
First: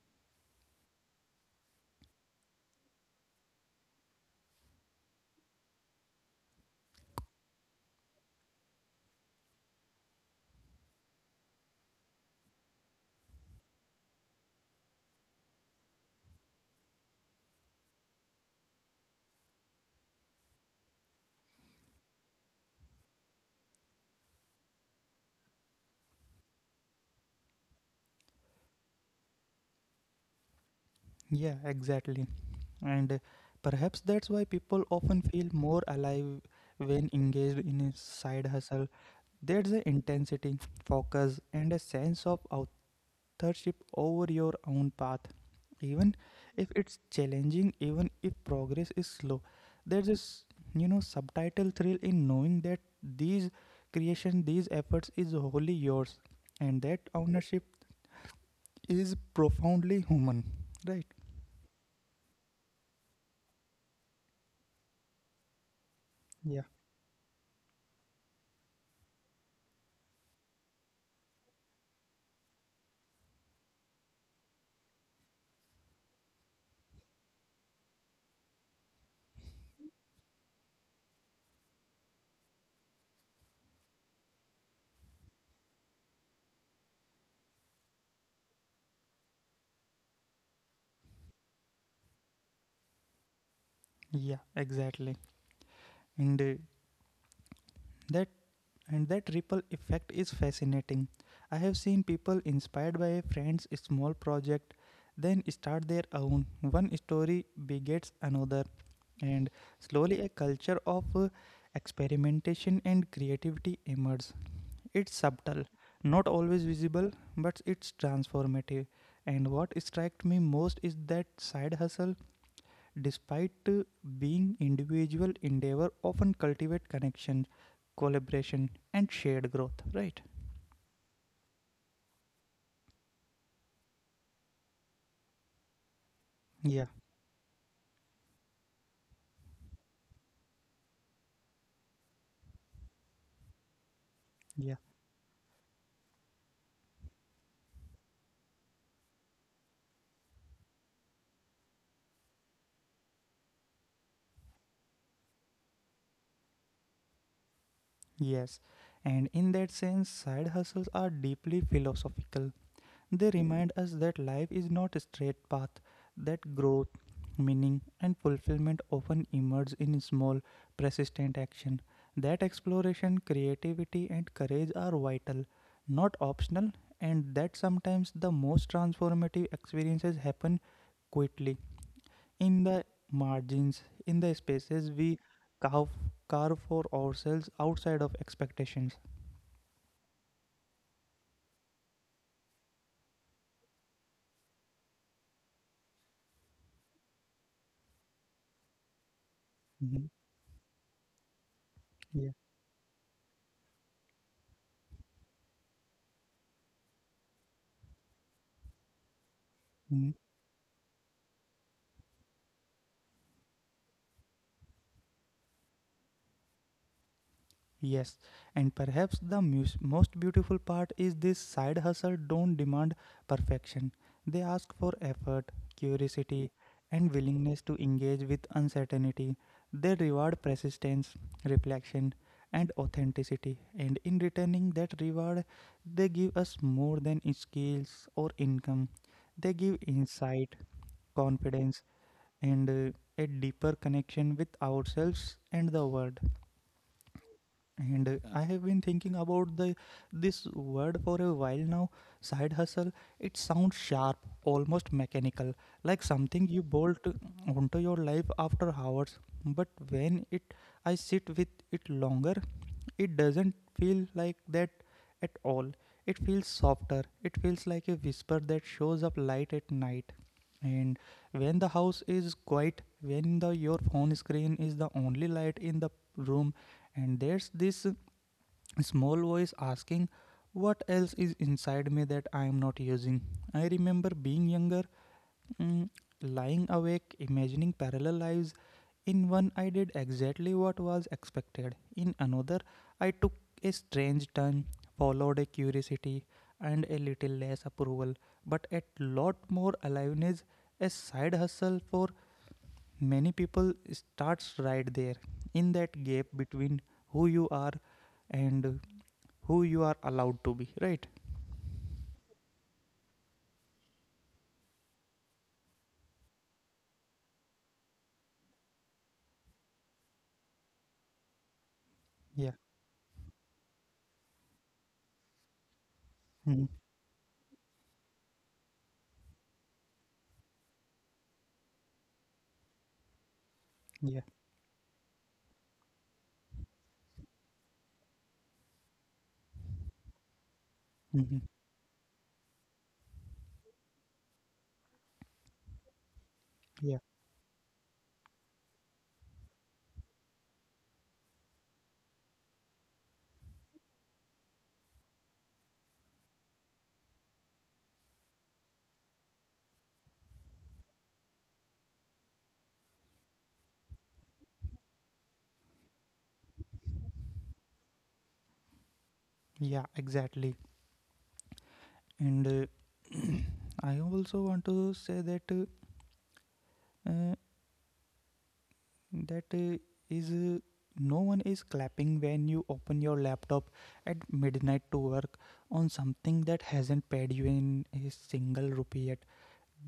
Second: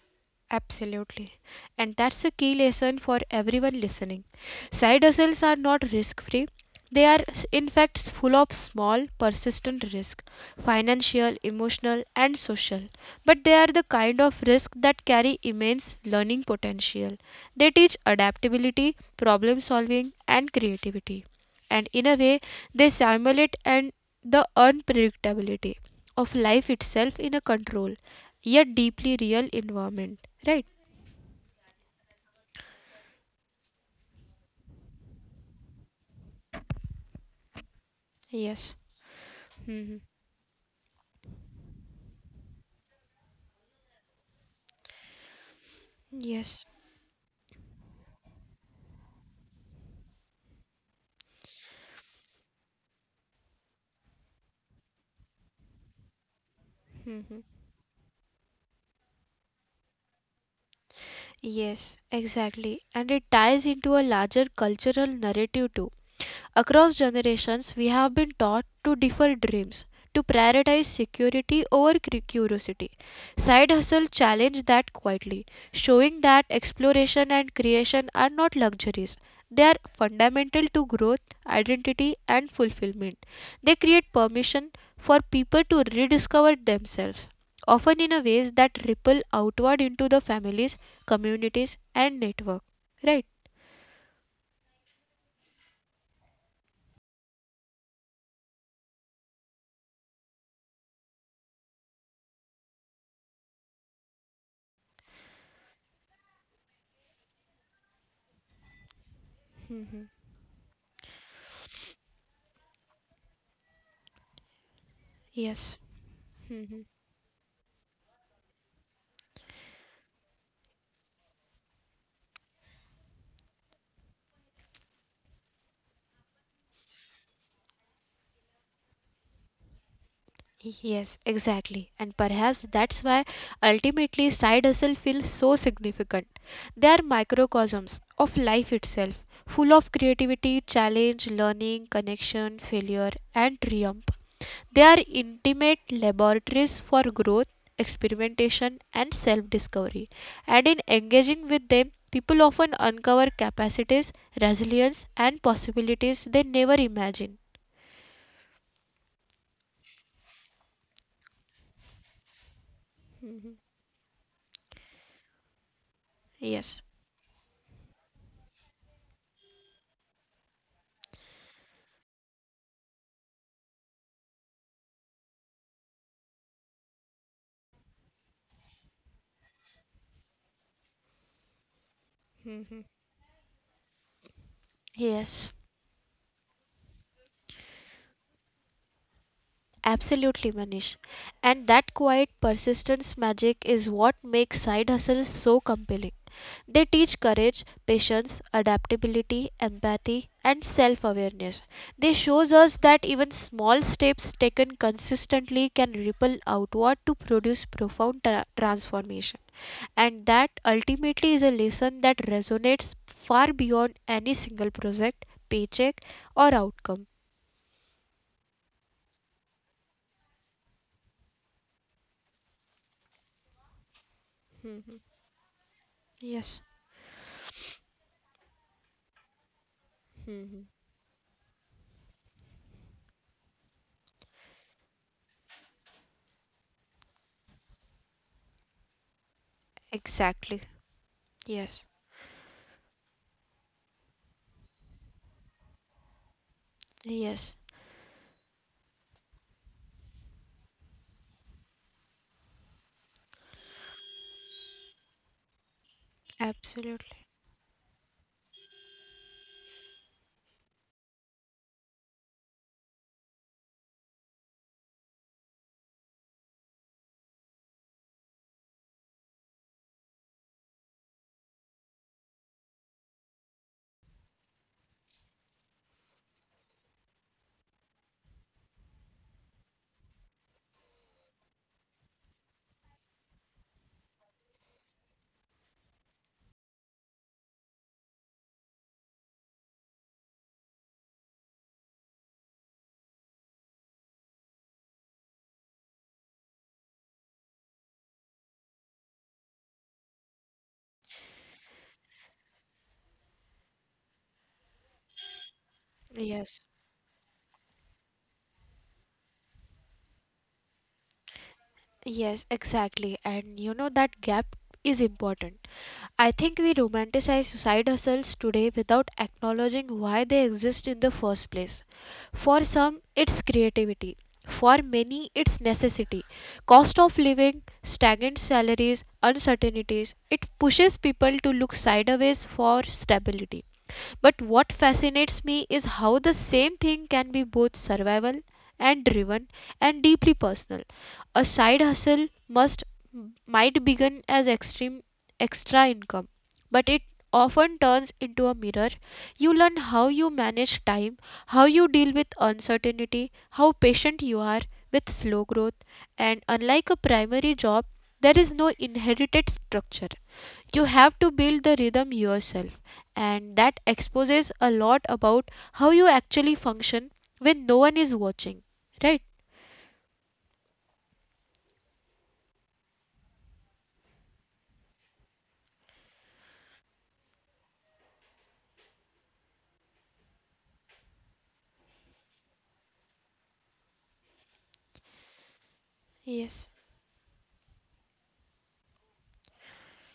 Speaker 2: absolutely. And that's a key lesson for everyone listening. Side hustles are not risk-free. They are, in fact, full of small, persistent risk, financial, emotional, and social. But they are the kind of risk that carry immense learning potential. They teach adaptability, problem solving, and creativity. And in a way, they simulate and the unpredictability of life itself in a control yet deeply real environment, right?
Speaker 1: Yeah, exactly. and Perhaps that's why people often feel more alive when engaged in a side hustle. There's an
Speaker 2: Hmm.
Speaker 1: intensity, focus and a sense of authorship over your own path, even
Speaker 2: Yes,
Speaker 1: if it's challenging, even if progress is slow. There's this, you know, subtitle thrill in knowing that these creation, these efforts is wholly yours, and that ownership is profoundly human, right?
Speaker 2: yes, exactly. And it ties into a larger cultural narrative too.
Speaker 1: Yeah,
Speaker 2: Across generations, we have been taught to defer dreams, to prioritize security over curiosity. Side hustle challenged that quietly, showing that exploration and creation are not luxuries. They are fundamental to growth, identity, and fulfillment. They create permission for people to rediscover themselves, often in a ways that ripple outward into the families, communities, and network. Right?
Speaker 1: yeah, exactly. And uh, that And that ripple effect is fascinating. I have seen people inspired by a friend's small project, then start their own. One story begets another, and slowly a culture of experimentation and creativity emerges. It's subtle, not always visible, but it's transformative. And what struck me most is that side hustle, despite being individual endeavor, often cultivate connection, collaboration and shared growth, right?
Speaker 2: Exactly, and perhaps that's why ultimately side hustle feels so significant. They
Speaker 1: Yeah,
Speaker 2: are microcosms of life itself, full of creativity, challenge, learning, connection, failure, and triumph. They
Speaker 1: yeah,
Speaker 2: are intimate laboratories for growth, experimentation, and self discovery. And in engaging with them, people often uncover capacities, resilience, and possibilities they never imagined.
Speaker 1: yes. And in that sense, side hustles are deeply philosophical. They remind us that life is not a straight path, that growth, meaning, and fulfillment often emerge in small, persistent action, that exploration, creativity, and courage are vital, not optional, and that sometimes the most transformative experiences happen quietly, in
Speaker 2: Mhm.
Speaker 1: the margins, in the spaces we
Speaker 2: Yes.
Speaker 1: carve, carve for ourselves outside of expectations.
Speaker 2: Absolutely, Manish. And that quiet persistence magic is what makes side hustles so compelling. They teach courage, patience, adaptability,
Speaker 1: Mhm.
Speaker 2: empathy, and self-awareness. They
Speaker 1: Yeah.
Speaker 2: shows us that even small steps taken consistently can ripple outward to produce profound transformation. And
Speaker 1: Mhm.
Speaker 2: that ultimately is a lesson that resonates far beyond any single project, paycheck, or outcome.
Speaker 1: Yes, and perhaps the most beautiful part is this side hustle don't demand perfection. They ask for effort, curiosity, and willingness to engage with uncertainty. They reward persistence, reflection, and authenticity. And in returning that reward, they give us more than skills or income. They give
Speaker 2: Exactly.
Speaker 1: insight, confidence, and a deeper connection with ourselves and the world. And Yeah. I have been thinking about the this word for a while now, side hustle. It sounds sharp, almost mechanical, like something you bolt onto your life after hours. But when it I sit with it longer, it doesn't feel like that at all. It feels softer. It feels like a whisper that shows up light at night. And when the house is quiet, when the your phone screen is the only light in the room, and there's this a small voice asking, what else is inside me that I am not using? I remember being younger, mm, lying awake, imagining parallel lives. In one, I did exactly what was expected. In another, I took a strange turn, followed a curiosity and a little less approval, but a lot more aliveness. A side hustle for many people starts right there, in that
Speaker 2: Yes.
Speaker 1: gap between who you are and who you are allowed to be, right?
Speaker 2: Yes, exactly. And you know that gap is important. I think we romanticize side hustles today without acknowledging why they exist in the first place. For
Speaker 1: Yeah.
Speaker 2: some, it's creativity. For many, it's necessity.
Speaker 1: Hmm.
Speaker 2: Cost of living, stagnant salaries, uncertainties, it pushes people to look sideways for stability. But
Speaker 1: Yeah.
Speaker 2: what fascinates me is how the same thing can be both survival and driven and deeply personal. A
Speaker 1: Hmm.
Speaker 2: side hustle must might begin as extreme extra income, but it
Speaker 1: Yeah.
Speaker 2: often turns into a mirror. You learn how you manage time, how you deal with uncertainty, how patient you are with slow growth, and unlike a primary job, there is no inherited structure. You have to build the rhythm yourself, and that exposes a lot about how you actually function when no one is watching, right?
Speaker 1: Yeah, exactly. And I also want to say that uh, that is no one is clapping when you open your laptop at midnight to work on something that hasn't paid you in a single rupee yet.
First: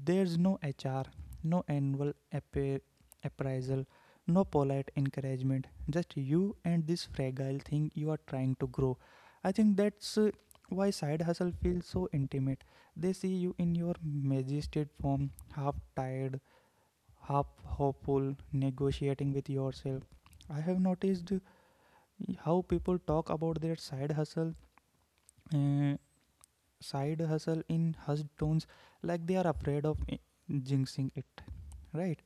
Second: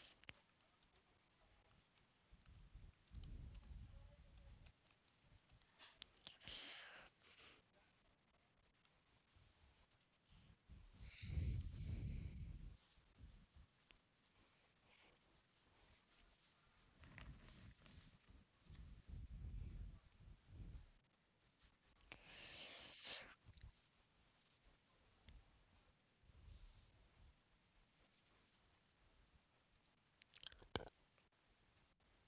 Speaker 1: There's no HR, no annual appraisal, no polite encouragement, just you and this fragile thing you are trying to grow. I think that's why side hustle feels so intimate. They see you in your majestic form, half tired, half hopeful, negotiating with yourself. I have noticed how people talk about their uh, side hustle in hushed tones, like they are afraid of jinxing it, right?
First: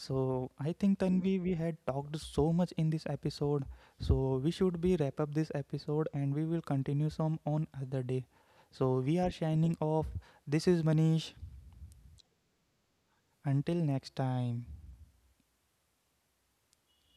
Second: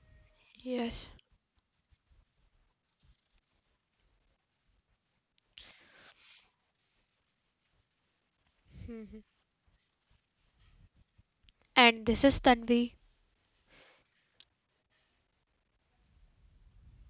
Speaker 1: So I think, Tanvi, we had talked so much in this episode, so we should be wrap up this episode and we will continue some on other day. So we
Speaker 2: Mhm.
Speaker 1: are shining off. This is Manish.
Speaker 2: And this is Tanvi.
Speaker 1: Until next time.